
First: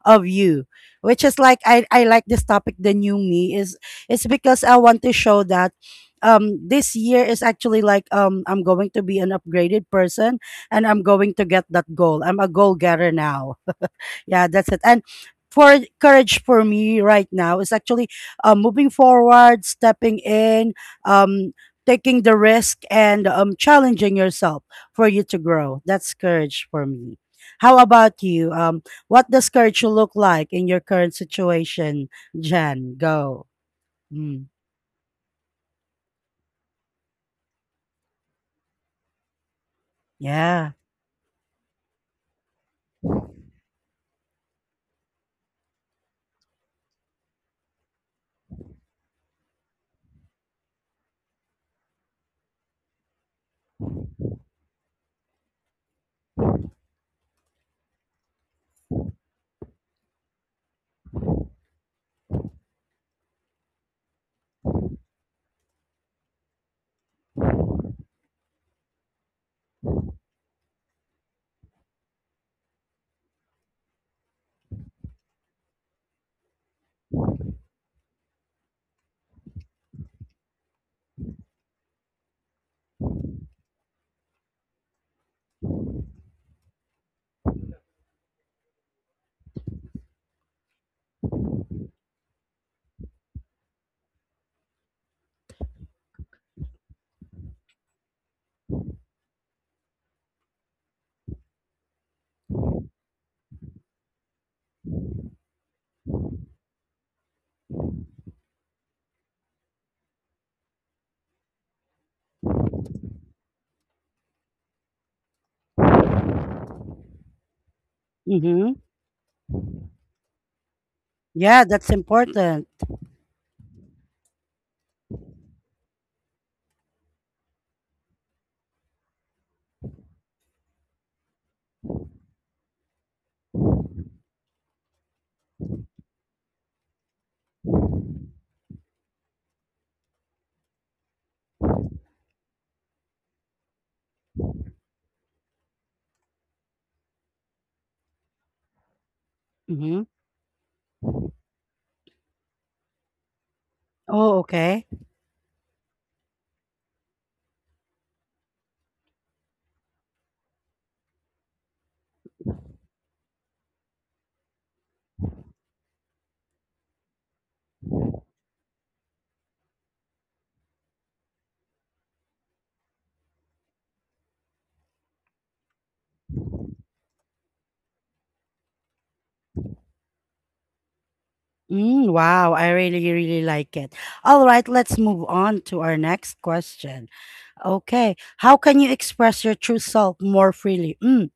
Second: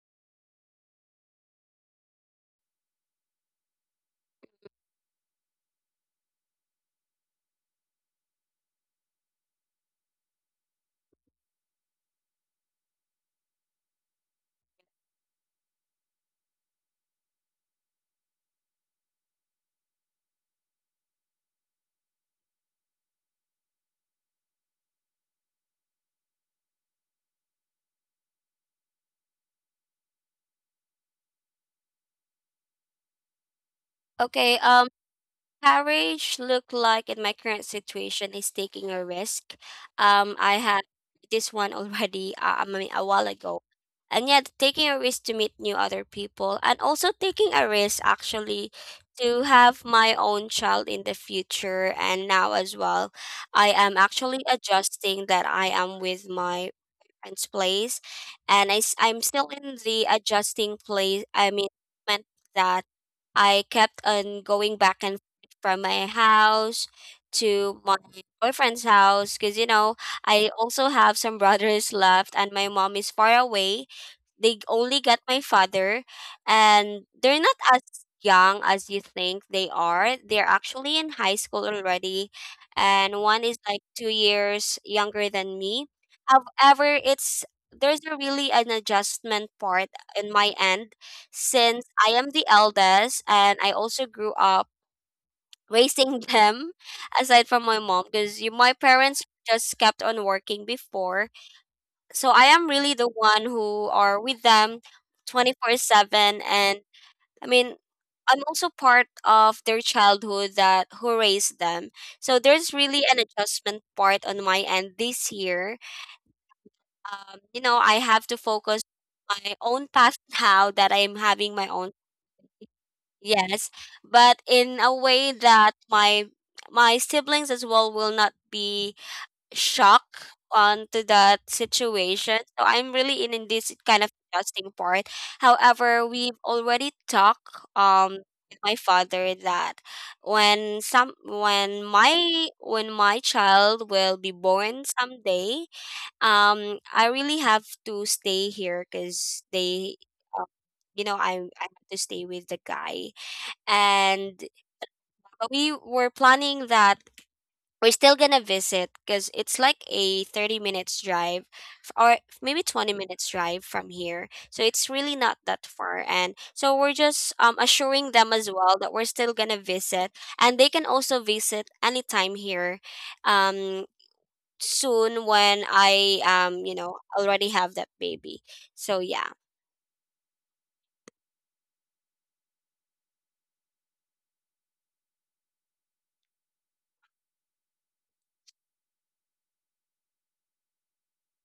of you. Which is like, I like this topic. The new me is it's because I want to show that this year is actually like, I'm going to be an upgraded person, and I'm going to get that goal. I'm a goal getter now. Yeah, that's it. And for courage for me right now is actually moving forward, stepping in, um taking the risk, and challenging yourself for you to grow. That's courage for me. How about you? What does courage look like in your current situation, Jen? Go. Mm,
Okay. Um, courage look like in my current situation is taking a risk. I
yeah.
had this one (laughs) already. I mean, a while ago, and yet taking a risk to meet new other people, and also taking a risk actually to have my own child in the future, and now as well, I am actually adjusting that I am with my friend's place, and I am still in the adjusting place. I mean, meant that I kept on going back and forth from my house to my boyfriend's house because you know I also have some brothers left, and my mom is far away. They only get my father and they're not as young as you think they are. They're actually in high school already, and one is like 2 years younger than me. However, it's there's a really an adjustment part in my end since I am the eldest and I also grew up raising (laughs) them aside from my mom because my parents just kept on working before. So I am really the one who are with them 24/7 and I mean I'm also part of their childhood that who raised them. So there's really an adjustment part on my end this year. You know, I have to
Mhm.
focus my own path now that I'm having
Yeah,
my
that's
own.
important.
Yes, but in a way that my siblings as well will not be shock onto that situation. So I'm really in this kind of adjusting part. However, we've already talked um with my father that when my child will be born someday, I really have to stay here because they
Hmm.
uh, you know I have to stay with the guy
Oh,
and
okay.
we were planning that we're still gonna visit because it's like a 30 minutes drive or maybe 20 minutes drive from here, so it's really not that far, and so we're just assuring them as well that we're still gonna visit and they can also visit anytime here um, soon when I you know already have that baby. So yeah.
Mm, wow, I really really like it. All right, let's move on to our next question. Okay, how can you express your true self more freely? Mm,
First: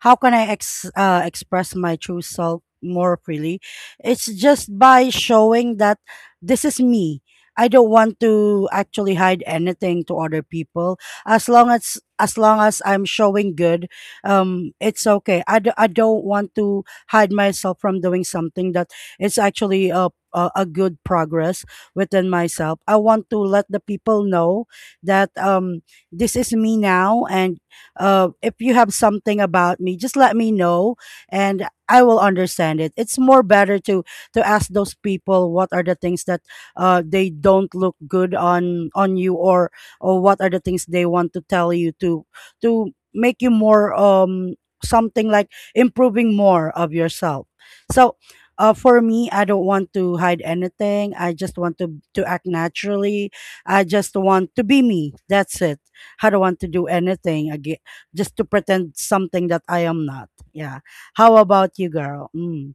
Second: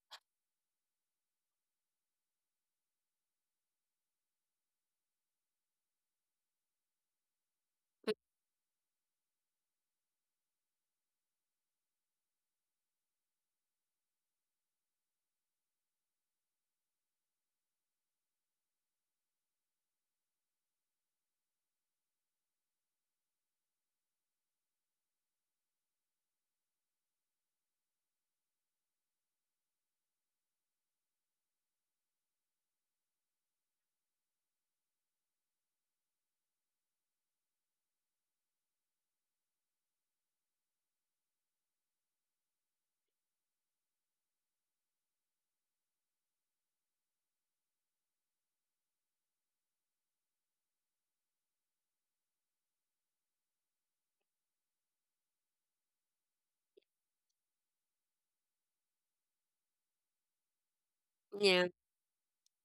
how can I express my true self more freely? It's just by showing that this is me. I don't want to actually hide anything to other people. As long as I'm showing good, it's okay. I don't want to hide myself from doing something that is actually a good progress within myself. I want to let the people know that this is me now, and if you have something about me, just let me know, and I will understand it. It's more better to ask those people what are the things that they don't look good on you or what are the things they want to tell you to make you more something like improving more of yourself. So for me, I don't want to hide anything. I just want to act naturally. I just want to be me. That's it. I don't want to do anything just to pretend something that I am not. Yeah. How
Yeah,
about you, girl? Mm,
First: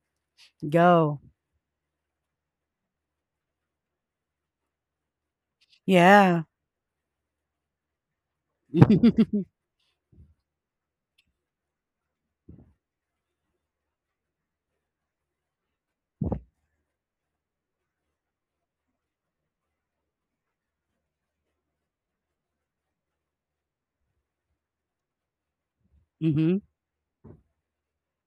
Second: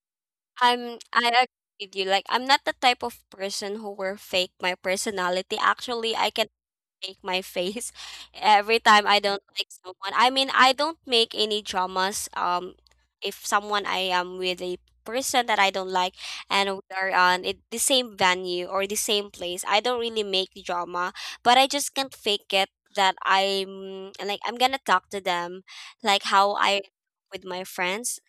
go.
I agree with you. Like, I'm not the type of person who will fake my personality. Actually, I
Yeah.
can make my face (laughs) every time I don't
(laughs)
like someone. I mean, I don't make any dramas. If someone I am with a person that I don't like, and we are on it, the same venue or the same place, I don't really make drama. But I just can't fake it that I'm like I'm gonna talk to them, like how
Mm-hmm.
I with my friends.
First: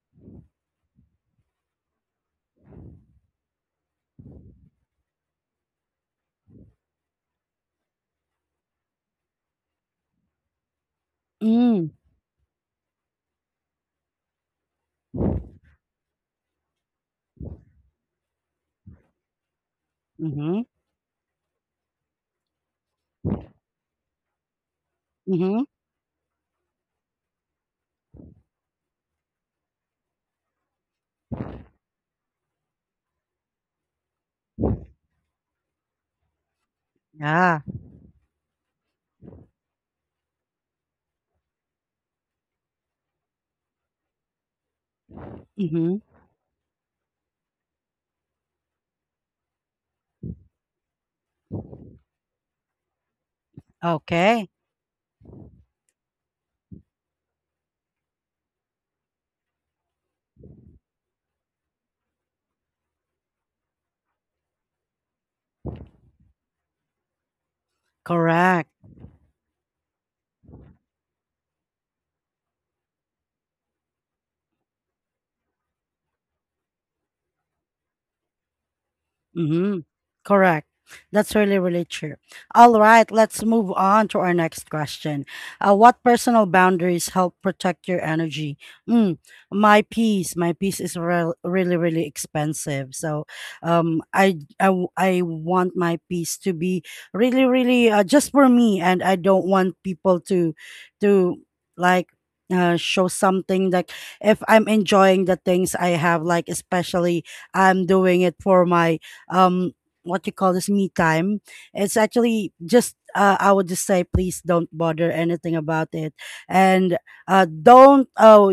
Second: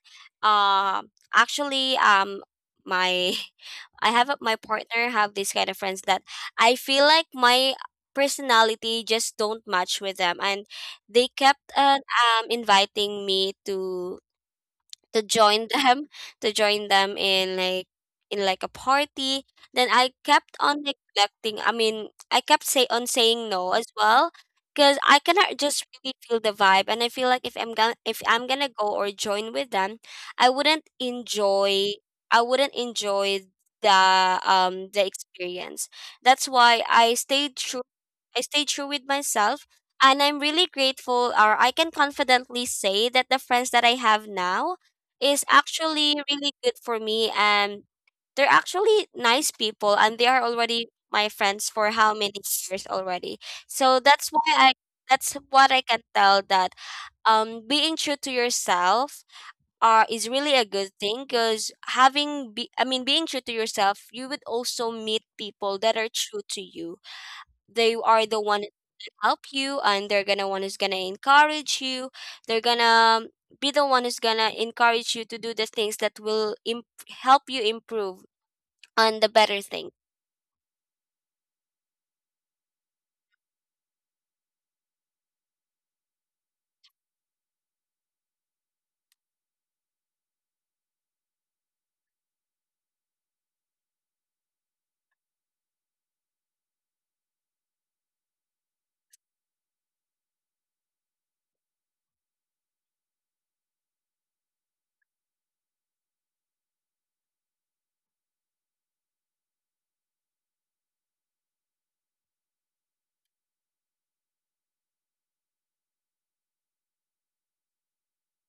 Uh, actually, my (laughs) my partner have this kind of friends that I feel like my personality just don't match with them, and they kept
Mm,
on inviting me to join them (laughs) to join them in like a party. Then I kept
mm-hmm.
on neglecting, I mean, I kept say on saying no as well, because I cannot
Mm-hmm.
just really feel the vibe, and I feel like if I'm gonna go or join with them, i wouldn't enjoy I wouldn't enjoy the experience. That's why
Yeah.
I stayed true with myself, and I'm really grateful, or I can confidently say that the friends that I have now is
Mm-hmm.
actually really good for me, and they're actually nice people, and they are already my friends for how many years already. So
Okay.
that's what I can tell, that being true to yourself is really a good thing, because having be- I mean being true to yourself, you would also meet people that are true to you. They are the one
Correct.
help you, and they're gonna be the one who's gonna encourage you to do the things that will help you improve on the better
Mm-hmm.
thing.
Correct. That's really, really true. All right, let's move on to our next question. What personal boundaries help protect your energy? Mm, my piece is rel really, really expensive. So, I want my piece to be really, really just for me, and I don't want people to like. Show something like if I'm enjoying the things I have, like especially I'm doing it for my um what you call this, me time. It's actually just I would just say, please don't bother anything about it, and don't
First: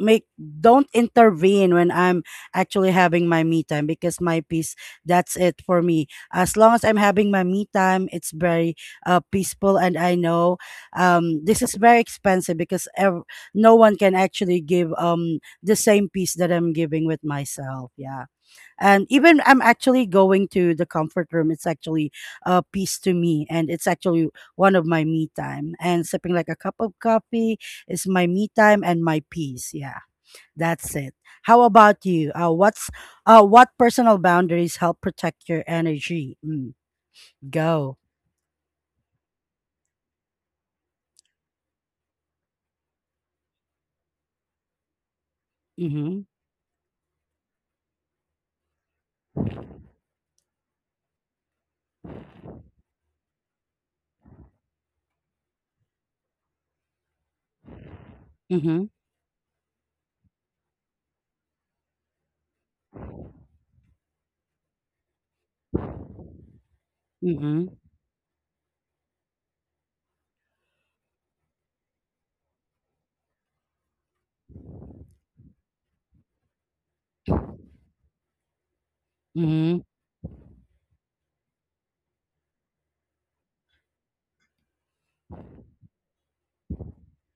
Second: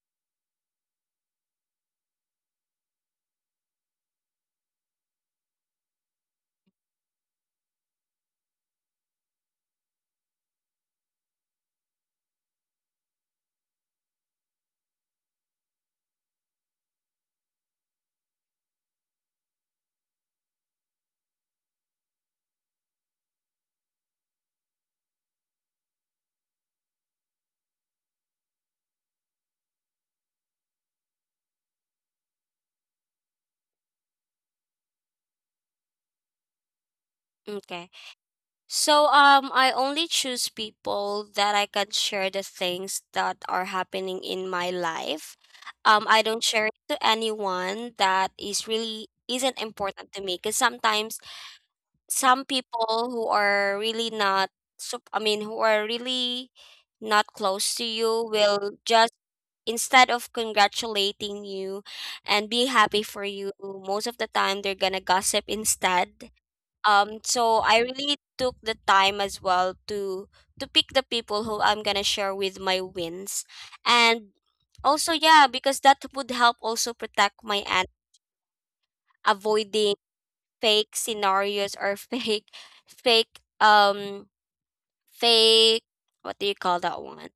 make don't intervene when I'm actually having my me time, because my peace, that's it for me. As long as I'm having my me time, it's very peaceful, and I know this is very expensive because no one can actually give the same peace that I'm giving with myself, yeah. And even I'm actually going to the comfort room, it's actually a peace to me, and it's actually one of my me time, and sipping like a cup of coffee is my me time and my peace, yeah. That's it. How about you? Uh, what's what personal boundaries help protect your energy? Mm,
Okay,
go.
so I only choose people that I can share the things that are happening in my life. I
Mm-hmm.
don't share it to anyone that is really isn't important to me, because sometimes some people who are really not sup- I mean who are really not close to you will
Mm-hmm.
just, instead of congratulating you and be happy for you, most of the time they're gonna gossip instead. So
Mm-hmm.
I really took the time as well to pick the people who I'm gonna share with my wins. And also yeah, because that would help also protect my aunt,
Mm-hmm.
avoiding fake scenarios or (laughs) fake um fake what do you call that one?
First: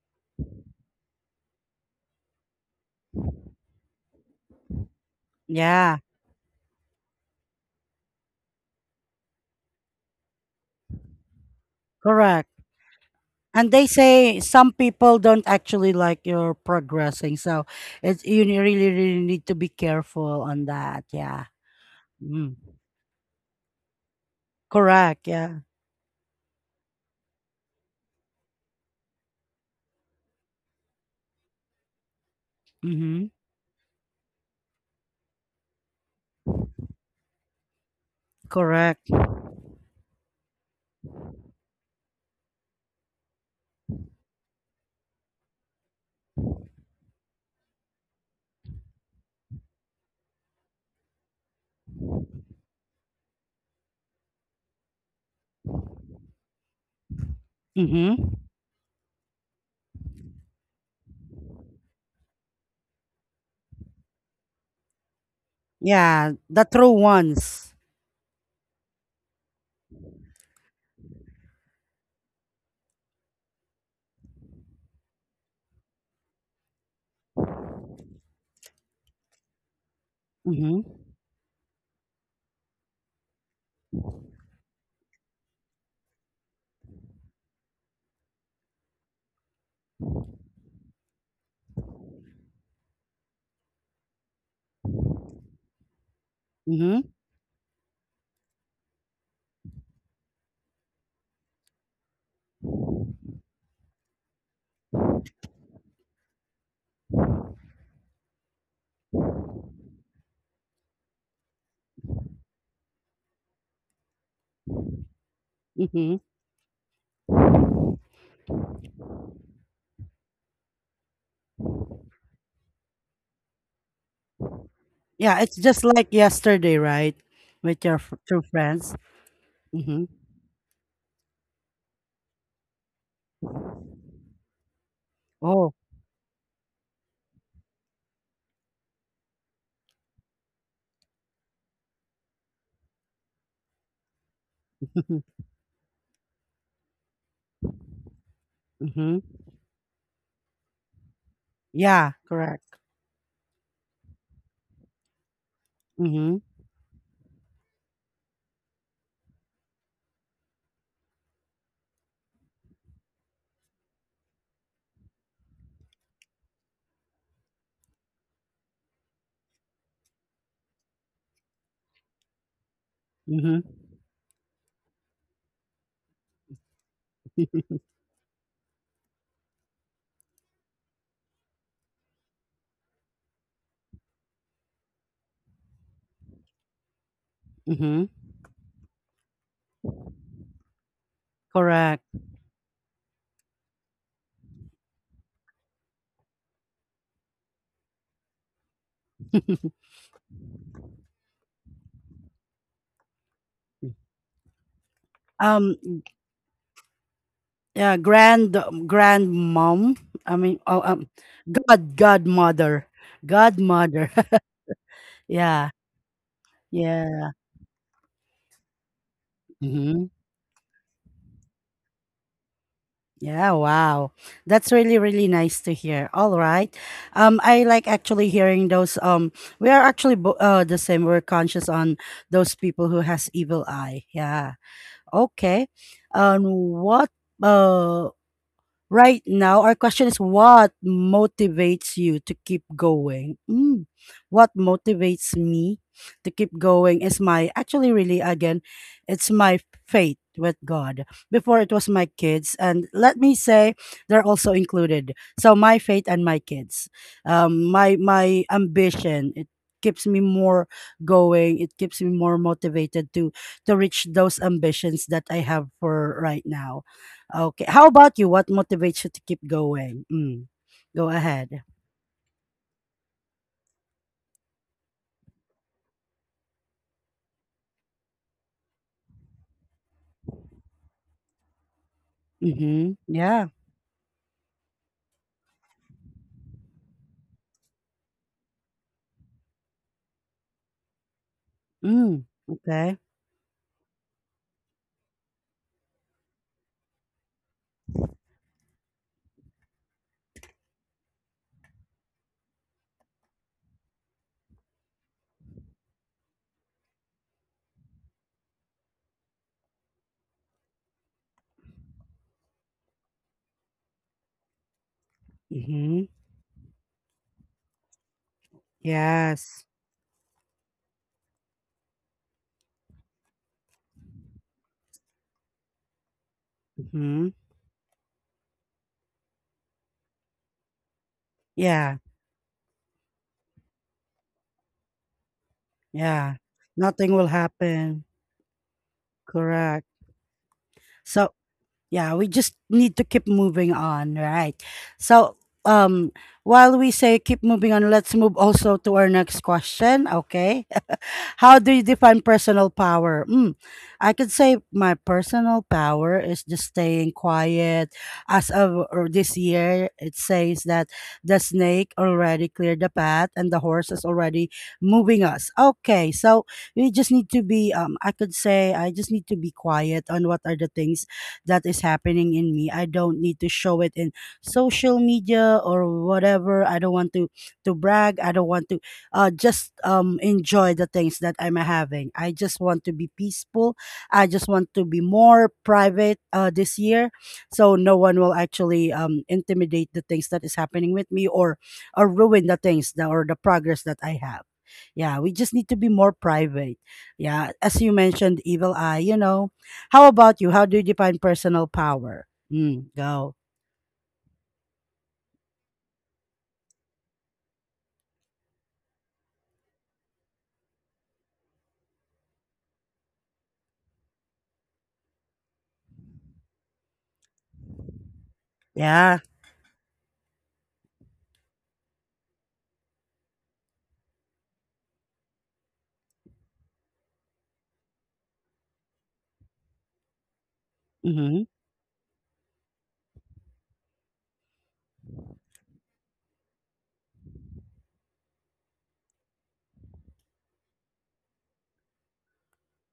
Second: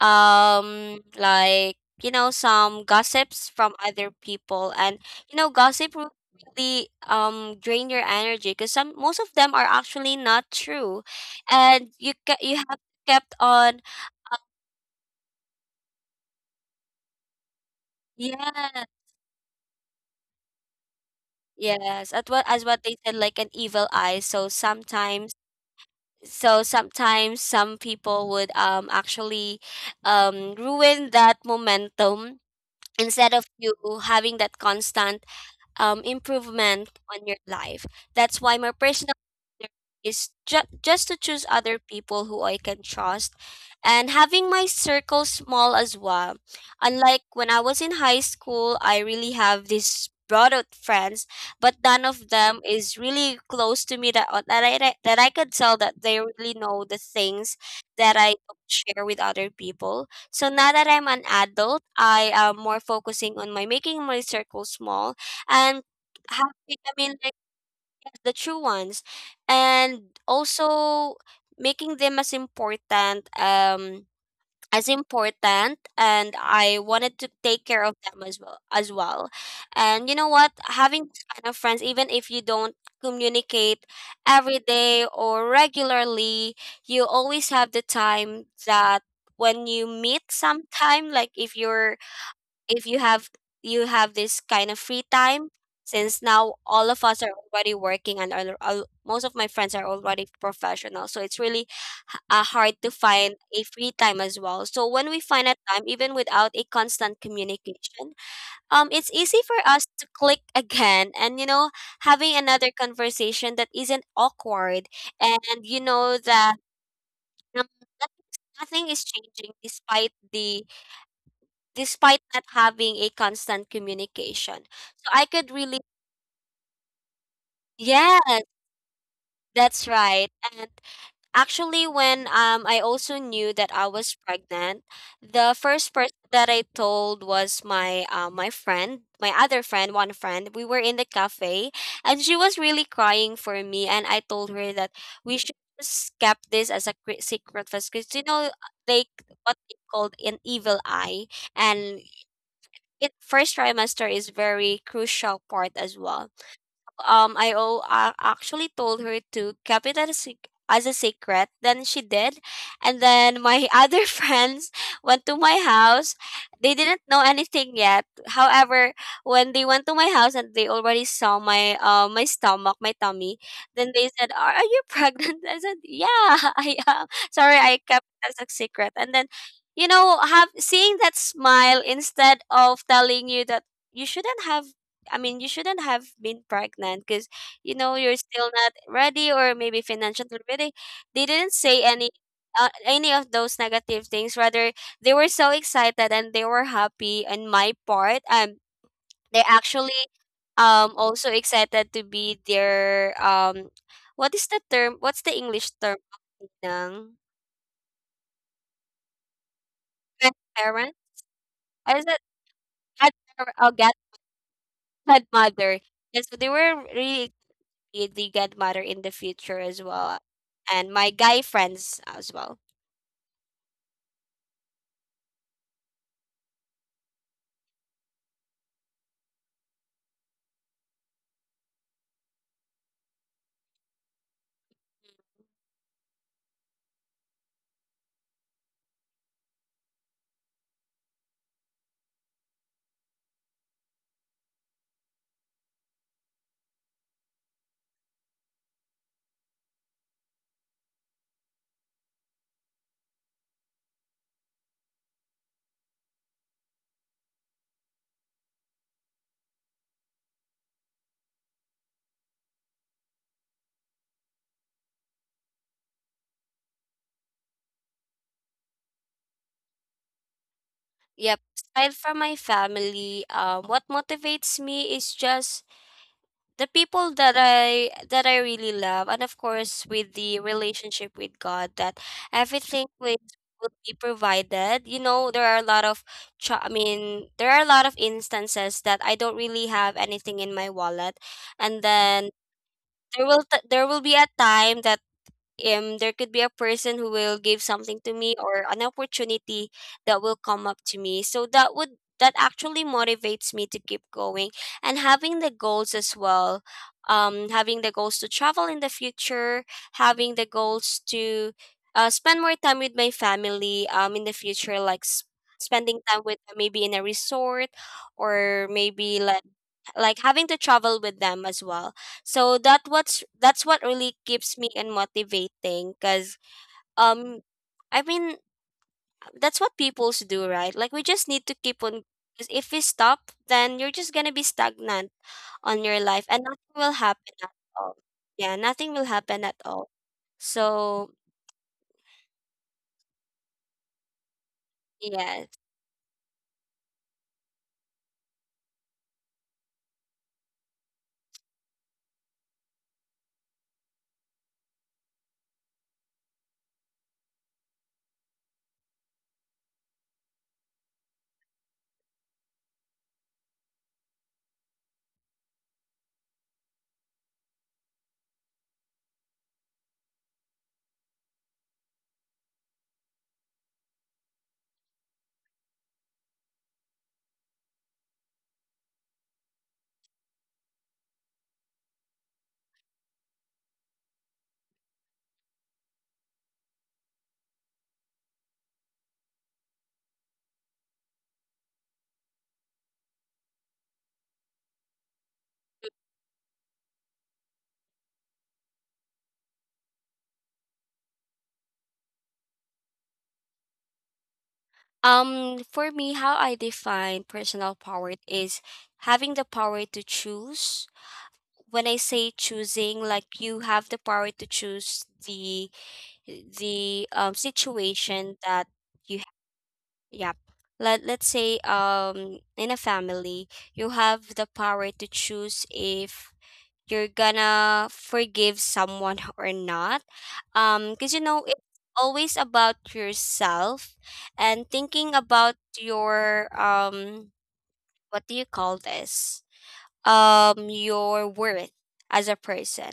Like, some gossips from other people, and you know gossip
Yeah.
will really drain your energy because some most of them are actually not true, and
Correct.
you have kept
And
on,
they say some people don't actually like your progressing. So it's you really,
yeah.
really need to be careful on that. Yeah.
Yes, at what
Mm.
as what they said, like an evil eye. So
Correct.
sometimes
Yeah.
some people would actually ruin that momentum,
Mm-hmm.
instead of you having that constant improvement on your life. That's why my
Correct.
personal leader is just to choose other people who I can trust, and having my circle small as well. Unlike when I was in high school, I really have these broad out friends, but none of them is really close to me that I could tell that they really know the things that I
Mm-hmm.
don't share with other people. So now that I'm an adult, I am more focusing on my making my circle small, and
Yeah. The
having
true
I mean, like,
ones.
yes, the true ones, and also making them as important, as important, and I wanted to take care of them as well. And you know what?
Mm-hmm.
Having this kind of friends, even if you don't communicate every day or regularly, you always have the time that when you meet sometime, like, if you have this kind of free time, since now all of
Mm-hmm.
us are already working, and most of my friends are already professional, so it's really hard to find a free time as well. So when we find a time, even without a constant communication, it's easy for us to click (laughs) again, and you know, having another conversation that isn't awkward, and you know
Mm-hmm.
that, um, nothing nothing is changing despite the despite not having a constant communication. So I
Yeah.
could
It's
really,
just like yesterday, right? With your
yes,
true friends.
that's
Mm-hmm.
right. And actually, when I also knew that I was pregnant, the
Oh.
first person that I told was my friend, my other friend, one friend. We were in the cafe, and she was really crying for me, and I told her that
(laughs)
we should. Just kept this as secret first, because you know they
Mm-hmm.
what they called an evil eye, and
Yeah. Correct.
it first trimester is very crucial part as well.
Mm-hmm.
Actually told her to keep it as as a secret. Then she did, and then my (laughs) other friends went to my house. They didn't know anything yet. However, when they went to my house and they already saw my stomach, my tummy,
Mm-hmm.
then they said, "Are you pregnant?" (laughs) I said, "Yeah, (laughs) I am. Sorry,
(laughs)
I kept it as a secret," and then. You know, have seeing that smile instead of telling you that you shouldn't have I mean, you shouldn't have been pregnant because you know
Mm-hmm.
you're still not ready or maybe financially ready. They didn't say
Correct.
any of those negative things. Rather, they were so excited and they were happy. On my part, they actually also excited to be their what is the term? What's the English
Um,
term? Ng
Yeah, grandmom. I mean, oh,
Grandparent? Or is it
godmother,
godparent? Oh,
godmother. (laughs) Yeah,
godmother. Yes, so they were really
yeah,
be the godmother in the future as
hmm.
well, and my guy friends as well.
Yeah. Wow, that's really really nice to hear. All right, I like actually hearing those. We are actually the same. We're conscious on those people who has evil eye. Yeah. Okay. Um, what? Uh. Right now, our question is what motivates you to keep going? Mm, what motivates me to keep going is my, actually, really, again, it's my faith with God. Before it was my kids, and let me say they're also included. So my faith and my kids, my my ambition. It keeps me more going. It keeps me more motivated to reach those ambitions that I have for right now. Okay. How about you? What motivates you to keep going? Mm. Go
Yep.
ahead.
Aside from my family, what motivates me is just the people that I really love, and of course with the relationship with God, that everything
Mm-hmm.
with
Yeah.
will be provided. You know, there are a lot of, I mean, there are a lot of instances that I don't really have anything in my wallet, and
Mm.
then
Okay.
there will be a time that, there could be a person who will give something to me, or an opportunity that will come up to me. So that actually motivates me to keep going, and having the goals as well. Having the goals to travel in the future, having the goals to spend more time with my family, in the future, like spending
Mm-hmm.
time with maybe in a resort, or maybe like
Yes.
like having to travel with them as well. So that's what really keeps me in motivating, because
Mm-hmm.
um I mean, that's what peoples do, right? Like, we just need to keep
Yeah.
on, 'cause if we stop then you're just gonna be stagnant on your life
Yeah.
and nothing will
Nothing will
happen at all.
happen.
Yeah, nothing will happen at
Correct.
all. So
So yeah, we just need to keep moving on, right? So
yes.
um while we say keep moving on, let's move also to our next question. Okay. How do you define personal power? Mm, I could say my personal power is just staying quiet. As of or this year, it says that the snake already cleared the path and the horse is already moving us. Okay, so we just need to be, I could say, I just need to be quiet on what are the things that is happening in me. I don't need to show it in social media or whatever. I don't want to brag. I don't want to just enjoy the things that I'm having. I just want to be peaceful. I just want to be more private this year, so no one will actually intimidate the things that is happening with me or ruin the things that, or the progress that I have. Yeah, we just need to be more private. Yeah, as you mentioned, evil eye. You know, how about you? How do you define personal power? Mm, go.
For me, how I define personal power is having the power to choose. When I say choosing, like, you have the power to choose the situation that
Yeah.
you ha- yep. Let's say in a family, you have the power to choose if you're gonna forgive someone (laughs) or not. Because you
Mm-hmm.
know it's always about yourself, and thinking about your what do you call this? Your worth as a person.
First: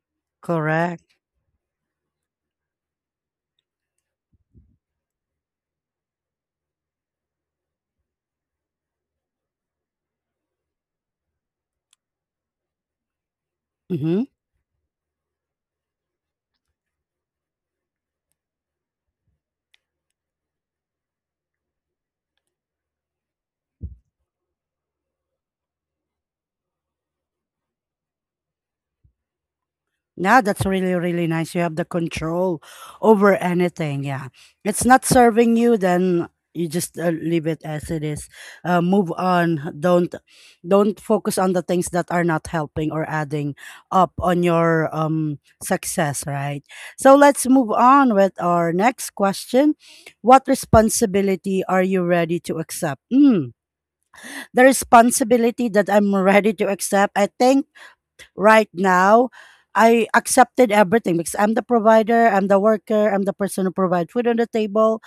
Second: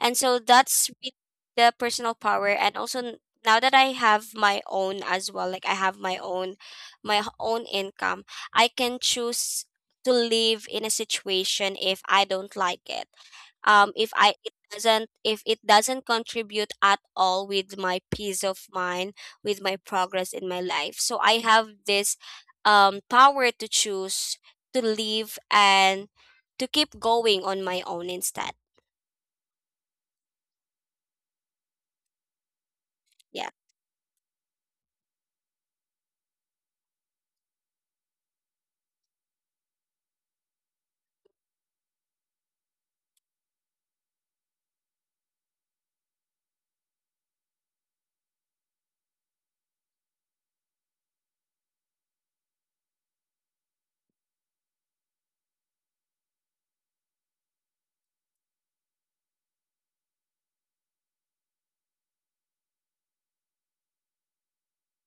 And so that's really
Correct.
the personal power. And also now that I have my own as well, like, I have my own, own income. I can choose to live in a situation if I don't like it. If
Mm-hmm.
I it doesn't, if it doesn't contribute at all with my peace of mind, with my progress in my life, so I have this power to choose to live, and to keep going on my own instead.
Yeah, that's really, really nice. You have the control over
Yeah.
anything. Yeah. It's not serving you, then you just leave it as it is. Move on. Don't focus on the things that are not helping or adding up on your success, right? So let's move on with our next question. What responsibility are you ready to accept? Mm, the responsibility that I'm ready to accept, I think right now I accepted everything because I'm the provider, I'm the worker, I'm the person who provides food on the table.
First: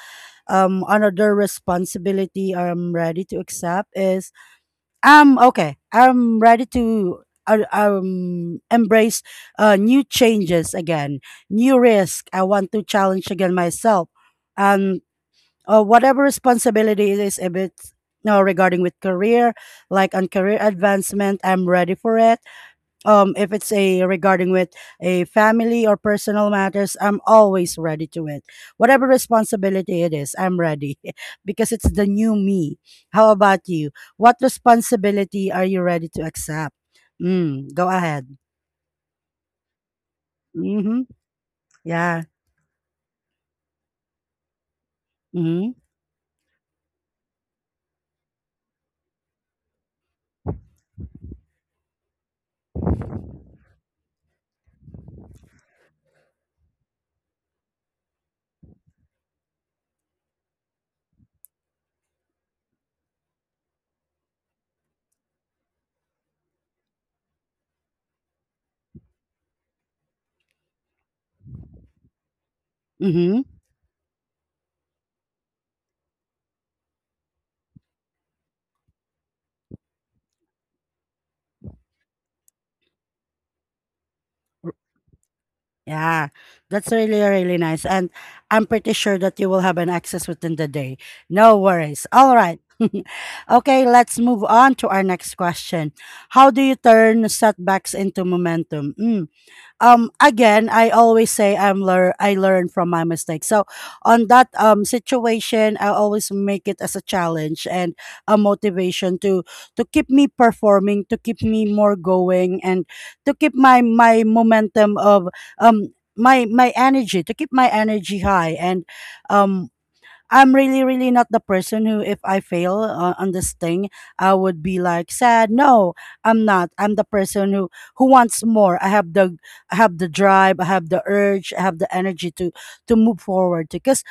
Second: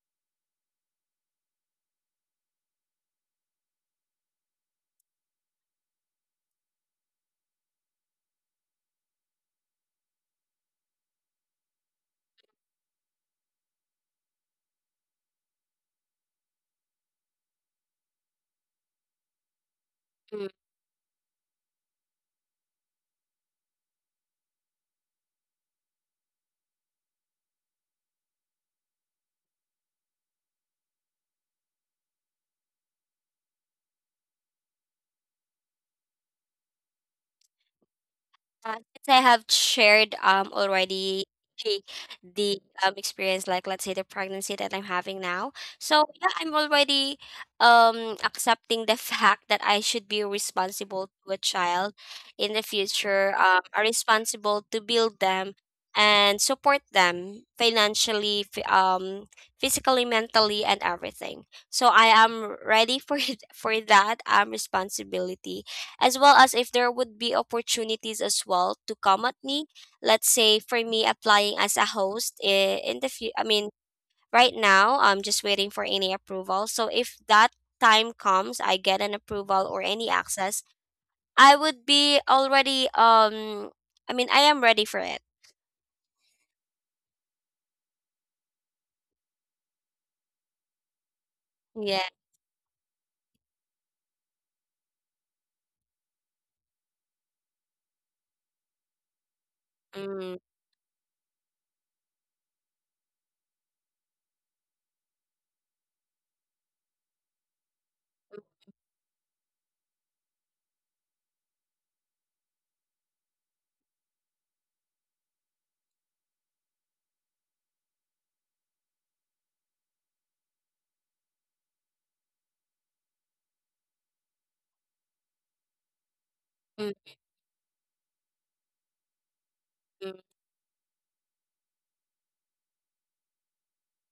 Another responsibility I'm ready to accept is I'm okay, I'm ready to embrace new changes again, new risk. I want to challenge again myself, and whatever responsibility it is, if it's no regarding with career, like on career advancement, I'm ready for it. If it's a regarding with a family or personal matters, I'm always ready to it. Whatever responsibility it is, I'm ready. (laughs) Because it's the new me. How about you? What responsibility are you ready to accept? Mm, go ahead.
Since I have shared
Mm-hmm.
already the
Yeah.
the experience, like let's say the pregnancy that I'm having now.
Mm-hmm.
So yeah, I'm already accepting the (laughs) fact that I should be responsible to a child in the future, are responsible to build them and support them financially, physically, mentally, and everything. So I am ready for (laughs) for that responsibility, as well as if there would be opportunities as well to come at me. Let's say for me applying as a host in the future. I
Mm-hmm.
mean, right now I'm just waiting for any approval, so if that time comes, I get an approval or any access, I would be already I mean, I am ready for it.
Yeah, that's really, really nice. And I'm pretty sure that you will have an access within the day. No
Yeah.
worries. All right. (laughs) Okay, let's move on to our next question. How do you turn setbacks into momentum? Mm,
Mm-hmm.
again, I always say I learn from my mistakes. So on that situation I always make it as a challenge and a motivation to keep me performing, to keep me more going, and to keep my momentum of my energy, to keep my energy high. And um I'm really, really not the person who, if I fail on this thing, I would be like sad. No, I'm not. I'm the person who wants more. I have the drive. I have the urge. I have the energy to move forward. Because.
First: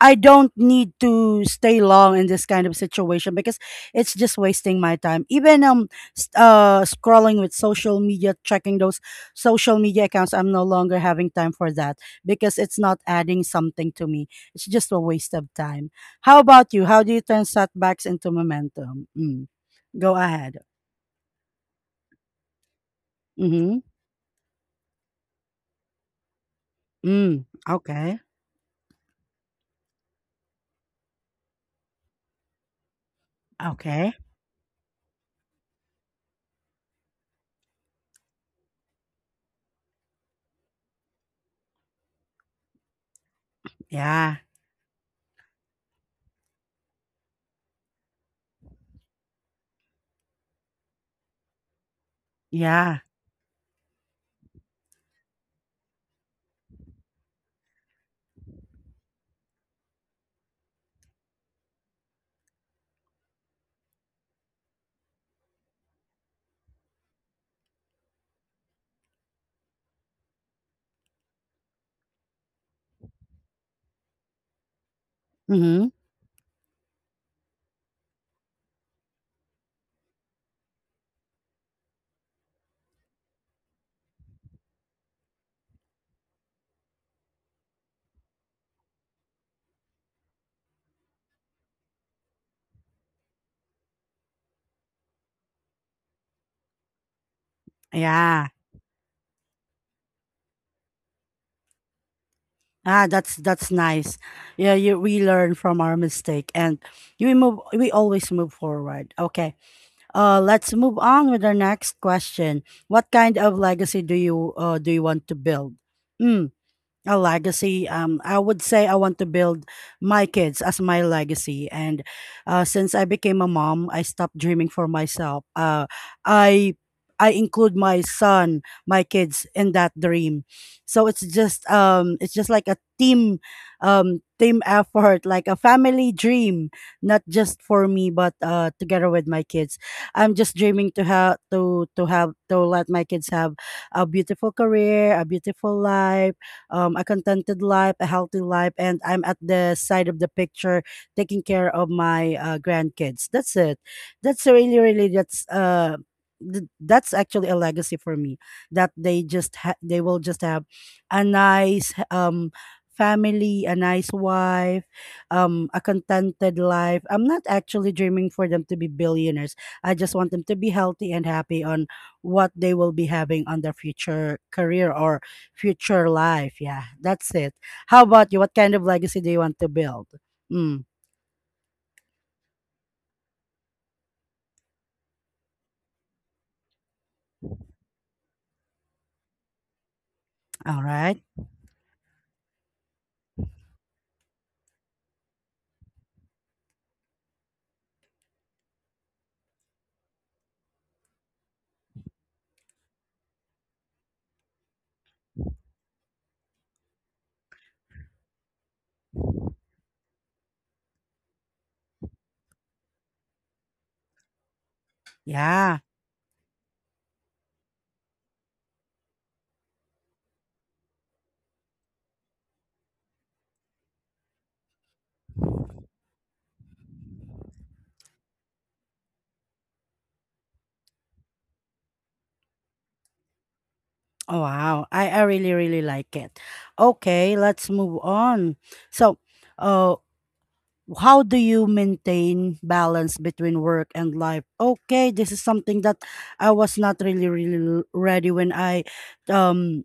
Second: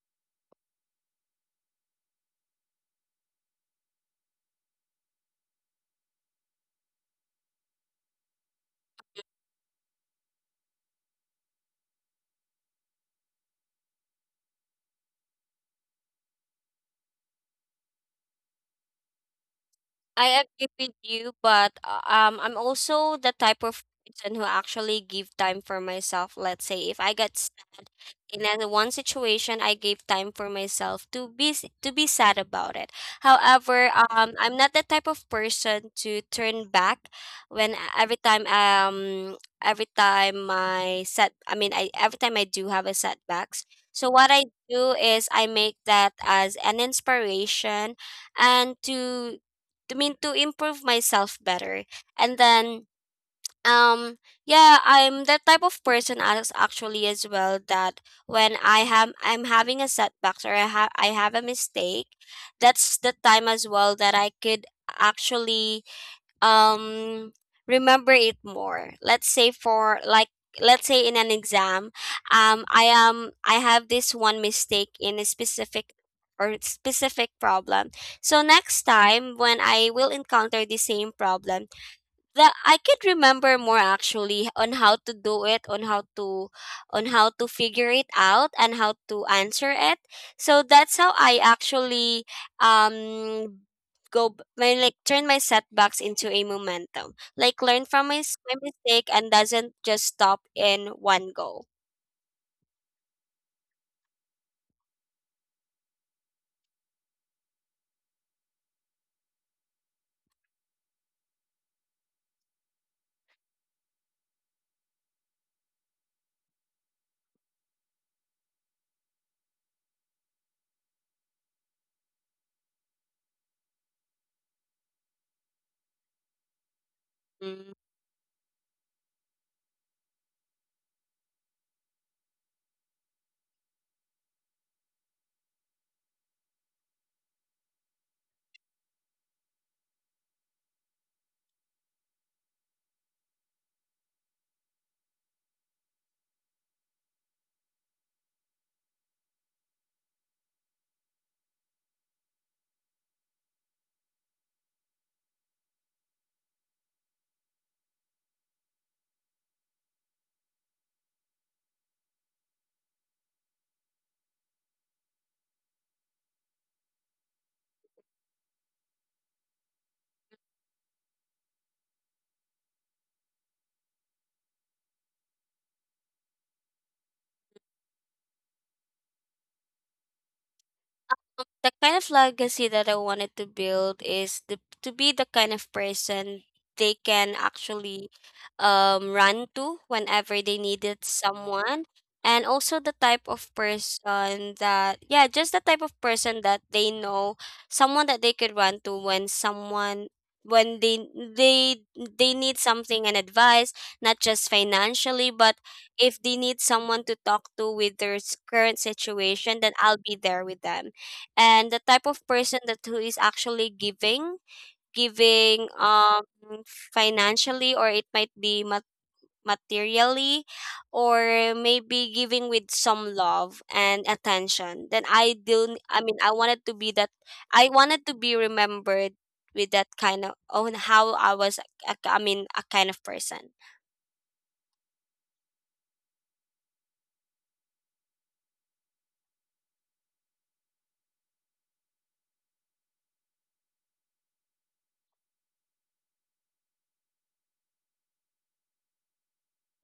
I don't need to stay long in this kind of situation because it's just wasting my time. Even scrolling with social media, checking those social media accounts, I'm no longer having time for that because it's not adding something to me. It's just a waste of time. How about you? How do you turn setbacks into momentum? Mm. Go
I
ahead.
agree with you, but I'm also the type
Mhm.
of person who actually give time for myself. Let's say if I get
Mm.
sad
Okay.
in any one situation, I gave time for myself to be sad about it. However,
Okay.
I'm not the type of person to turn back when every time my set I mean I every time I do have a setbacks. So what
Yeah.
I do is I make that as an inspiration and to mean to improve myself better. And then
Yeah.
um yeah, I'm that type of person as actually as well that when I'm having a setbacks or I have a mistake. That's the time as well that I could actually um remember it more. Let's say for like let's say in an exam. I have this one mistake in a
Mhm.
specific problem, so next time when I will encounter the same problem, the I could remember more actually on how to do it, on how to figure it out and how to answer it. So that's how I actually um go b- my like turn my setbacks into a momentum. Like learn from my, s-
Yeah.
my mistake and doesn't just stop in one go.
Ah, that's nice. Yeah, you we learn from our mistake, and you move we always move forward. Okay. Uh, let's move on with our next question. What kind of legacy do you want to build? Hmm, a legacy, I would say I want to build my kids as my legacy. And since I became a mom, I stopped dreaming for myself. Uh i i include
Mm.
my kids in that dream. So it's just like a team, team effort, like a family dream, not just for me but together with my kids. I'm just dreaming to have to let my kids have a beautiful career, a beautiful life, a contented life, a healthy life, and I'm at the side of the picture taking care of my grandkids. That's it. That's really, really, that's that's actually a legacy for me, that they just they will just have a nice family, a nice wife, a contented life. I'm not actually dreaming for them to be billionaires. I just want them to be healthy and happy on what they will be having on their future career or future life. Yeah, that's it. How about you? What kind of legacy do you want to build? Mm,
The kind of legacy that I wanted to build is to be the kind of person they can actually run to whenever they
all
needed
right.
someone. And also the type of person that, yeah, just the type of person that they know, someone that they could run to when they they need something and advice, not just financially, but if they need someone to talk to with their s- current situation, then I'll be there with them. And the type of person that who is actually giving giving
Yeah.
um financially, or it might be mat- materially, or maybe giving with some love and attention, then I wanted to be that. I wanted to be remembered with that kind of on how I was a kind of person.
Oh, wow. I really, really like it. Okay, let's move on. So, uh, how do you maintain balance between work and life? Okay, this is something that I was not really ready when I um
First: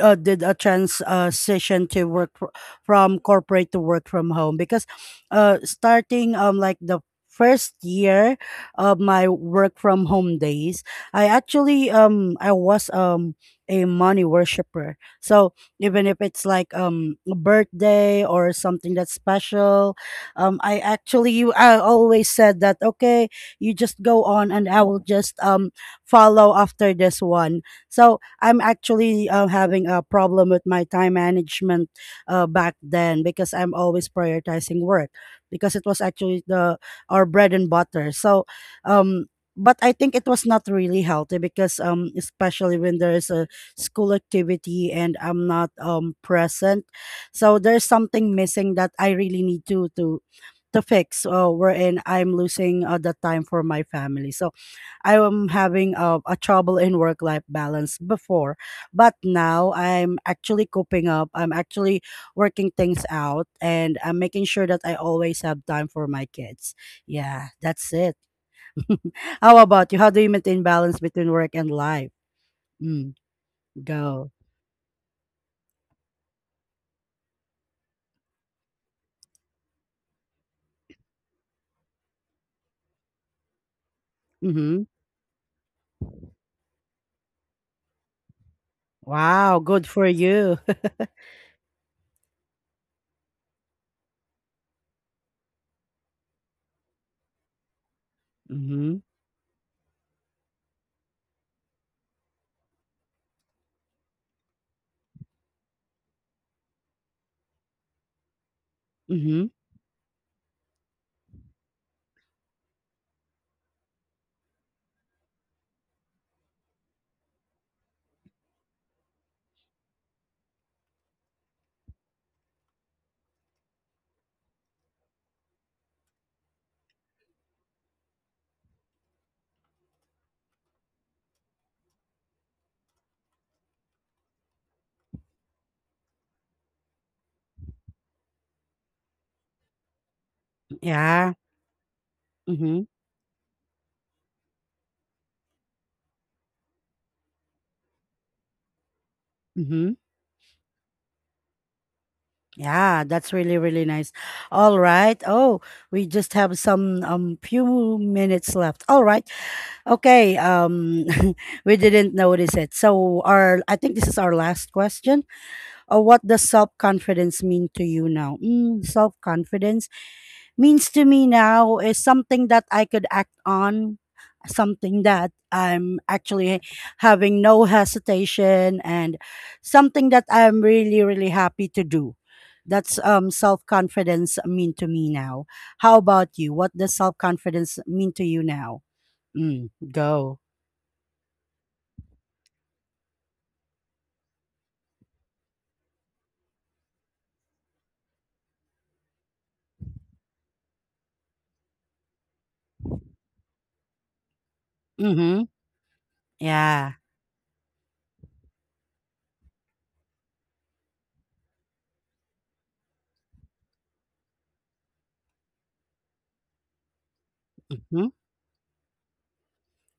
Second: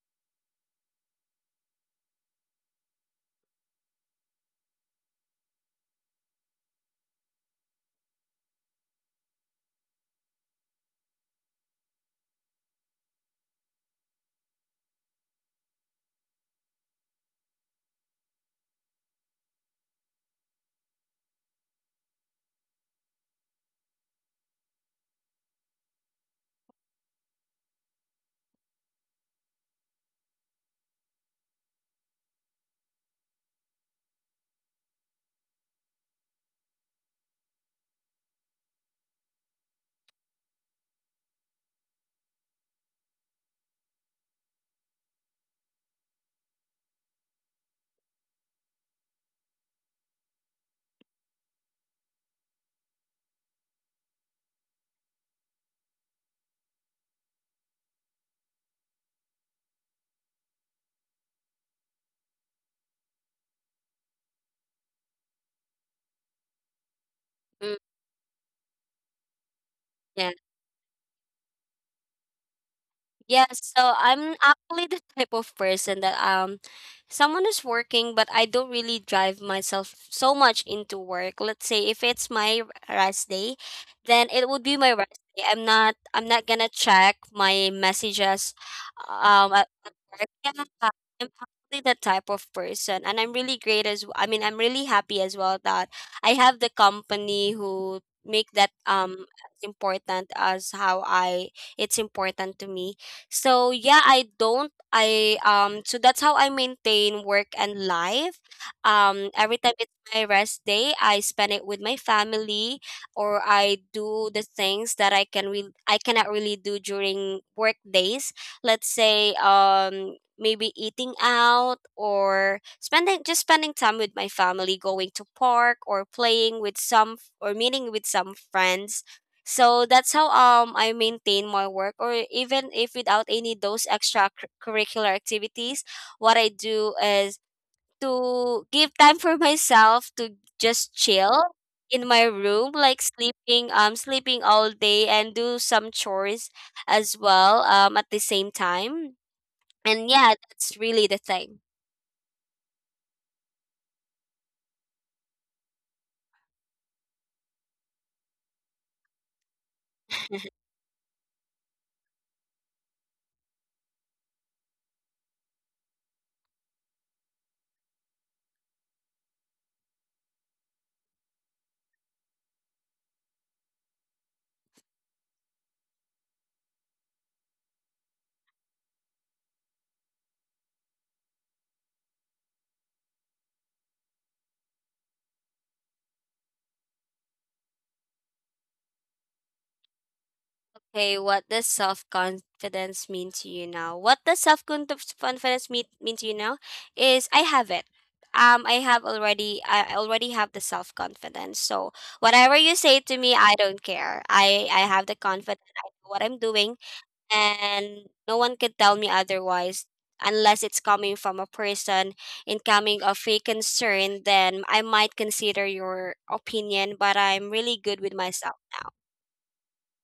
did a transition to work from corporate to work from home. Because starting like the first year of my work from home days, I actually I was a money worshiper. So even if it's like a birthday or something that's special, I actually, I always said that, okay, you just go on and I will just follow after this one. So I'm actually having a problem with my time management back then, because I'm always prioritizing work, because it was actually the our bread and butter. Um, but I think it was not really healthy, because especially when there is a school activity and I'm not present. So there's something missing that I really need to the fix, wherein I'm losing the time for my family. So I am having a trouble in work life balance before, but now I'm actually coping up. I'm actually working things out, and I'm making sure that I always have time for my kids. Yeah,
Mm,
that's it. (laughs) How about you? How do you
yeah.
maintain balance between work and life? Mm,
Yes, so
go.
I'm actually the type of person that someone is working, but I don't really drive myself so much into work. Let's say if it's my rest day, then it would be
Mm-hmm.
my rest day. I'm not gonna check my messages um
Wow,
at
good
at
for
work.
you. (laughs)
Yeah, I'm probably the type of person, and I'm really happy as well that I have the company who make that
Mm-hmm.
as important as how I it's important to me. So yeah, I don't I so that's how I maintain work and life. Um,
Mm-hmm.
every time it's my rest day, I spend it with my family, or I do the things that I cannot really do during work days. Let's say maybe eating out or spending time with my family, going to park, or playing with some or meeting with some friends. So that's how I maintain my work. Or even if without any those extra cur- curricular activities, what I do is to give time for (laughs) myself to just
Yeah.
chill in my room,
Mm-hmm.
like sleeping, sleeping all day and do some chores as well at the same time.
Mm-hmm.
And yeah, that's really the thing.
Yeah, that's really, really nice. All right. Oh, we just have some few minutes left. All right. Okay. (laughs) We didn't notice it. So our, I think this is our last question. What does self-confidence mean to you now? Mm, self-confidence means to me now is something that I could act on, something that I'm actually having no hesitation, and something that I'm really, really happy to do. That's self confidence mean to me now. How about you? What does self confidence mean to you now? Mm, go.
Okay, what does self confidence mean to you now? What does self confidence mean to you now? Is I have it. I have already. I already have the self confidence. So whatever you say to me, I don't care. I have the
Mm-hmm.
confidence. I know what I'm doing,
Yeah.
and no one can tell me otherwise unless it's coming from a person incoming of a concern. Then I might consider your opinion, but I'm really good
Mm-hmm.
with myself now.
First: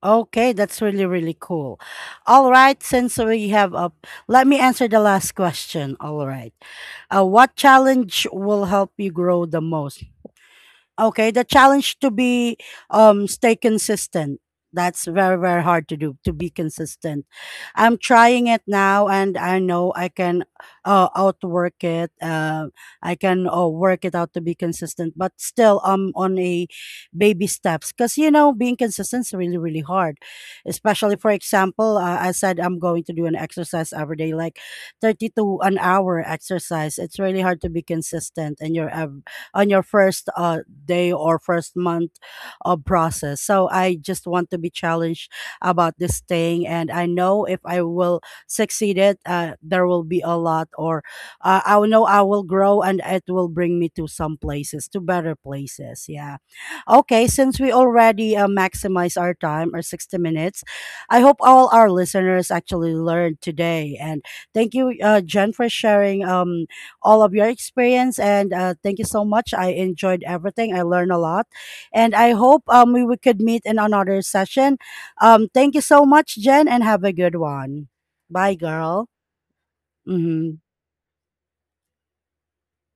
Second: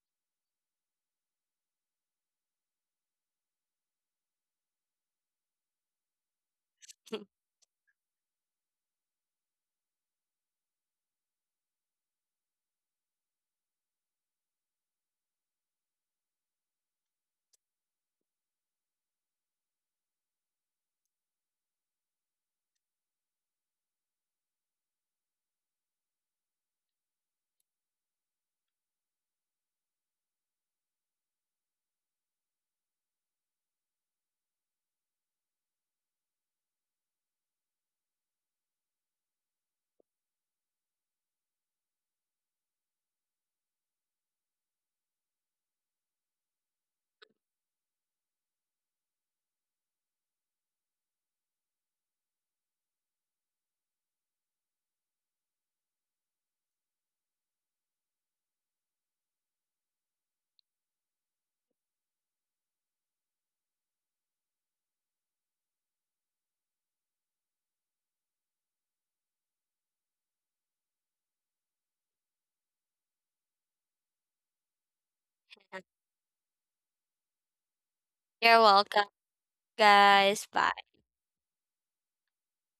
Okay, that's really, really cool. All right, since we have a, let me answer the last question. All right. What challenge will help you grow the most? Okay, the challenge to be stay consistent. That's very very hard to do, to be consistent. I'm trying it now, and I know I can outwork it. I can work it out to be consistent, but still I'm on a baby steps, because you know being consistent is really really hard. Especially for example, I said I'm going to do an exercise every day, like 30 to an hour exercise. It's really hard to be consistent, and on your first day or first month of process. So I just want to be challenged about this thing, and I know if I will succeed it, there will be a lot, or I will know I will grow, and it will bring me to some places, to better places. Yeah. Okay, since we already maximize our time, our 60 minutes, I hope all our listeners actually learned today. And thank you, Jen, for sharing all of your experience. And thank you so much. I enjoyed everything. I learned a lot. And I hope we could meet in another session. Thank you so
(laughs)
much, Jen, and have a good one. Bye,
You're
girl.
welcome, guys.
Hmm.
Bye.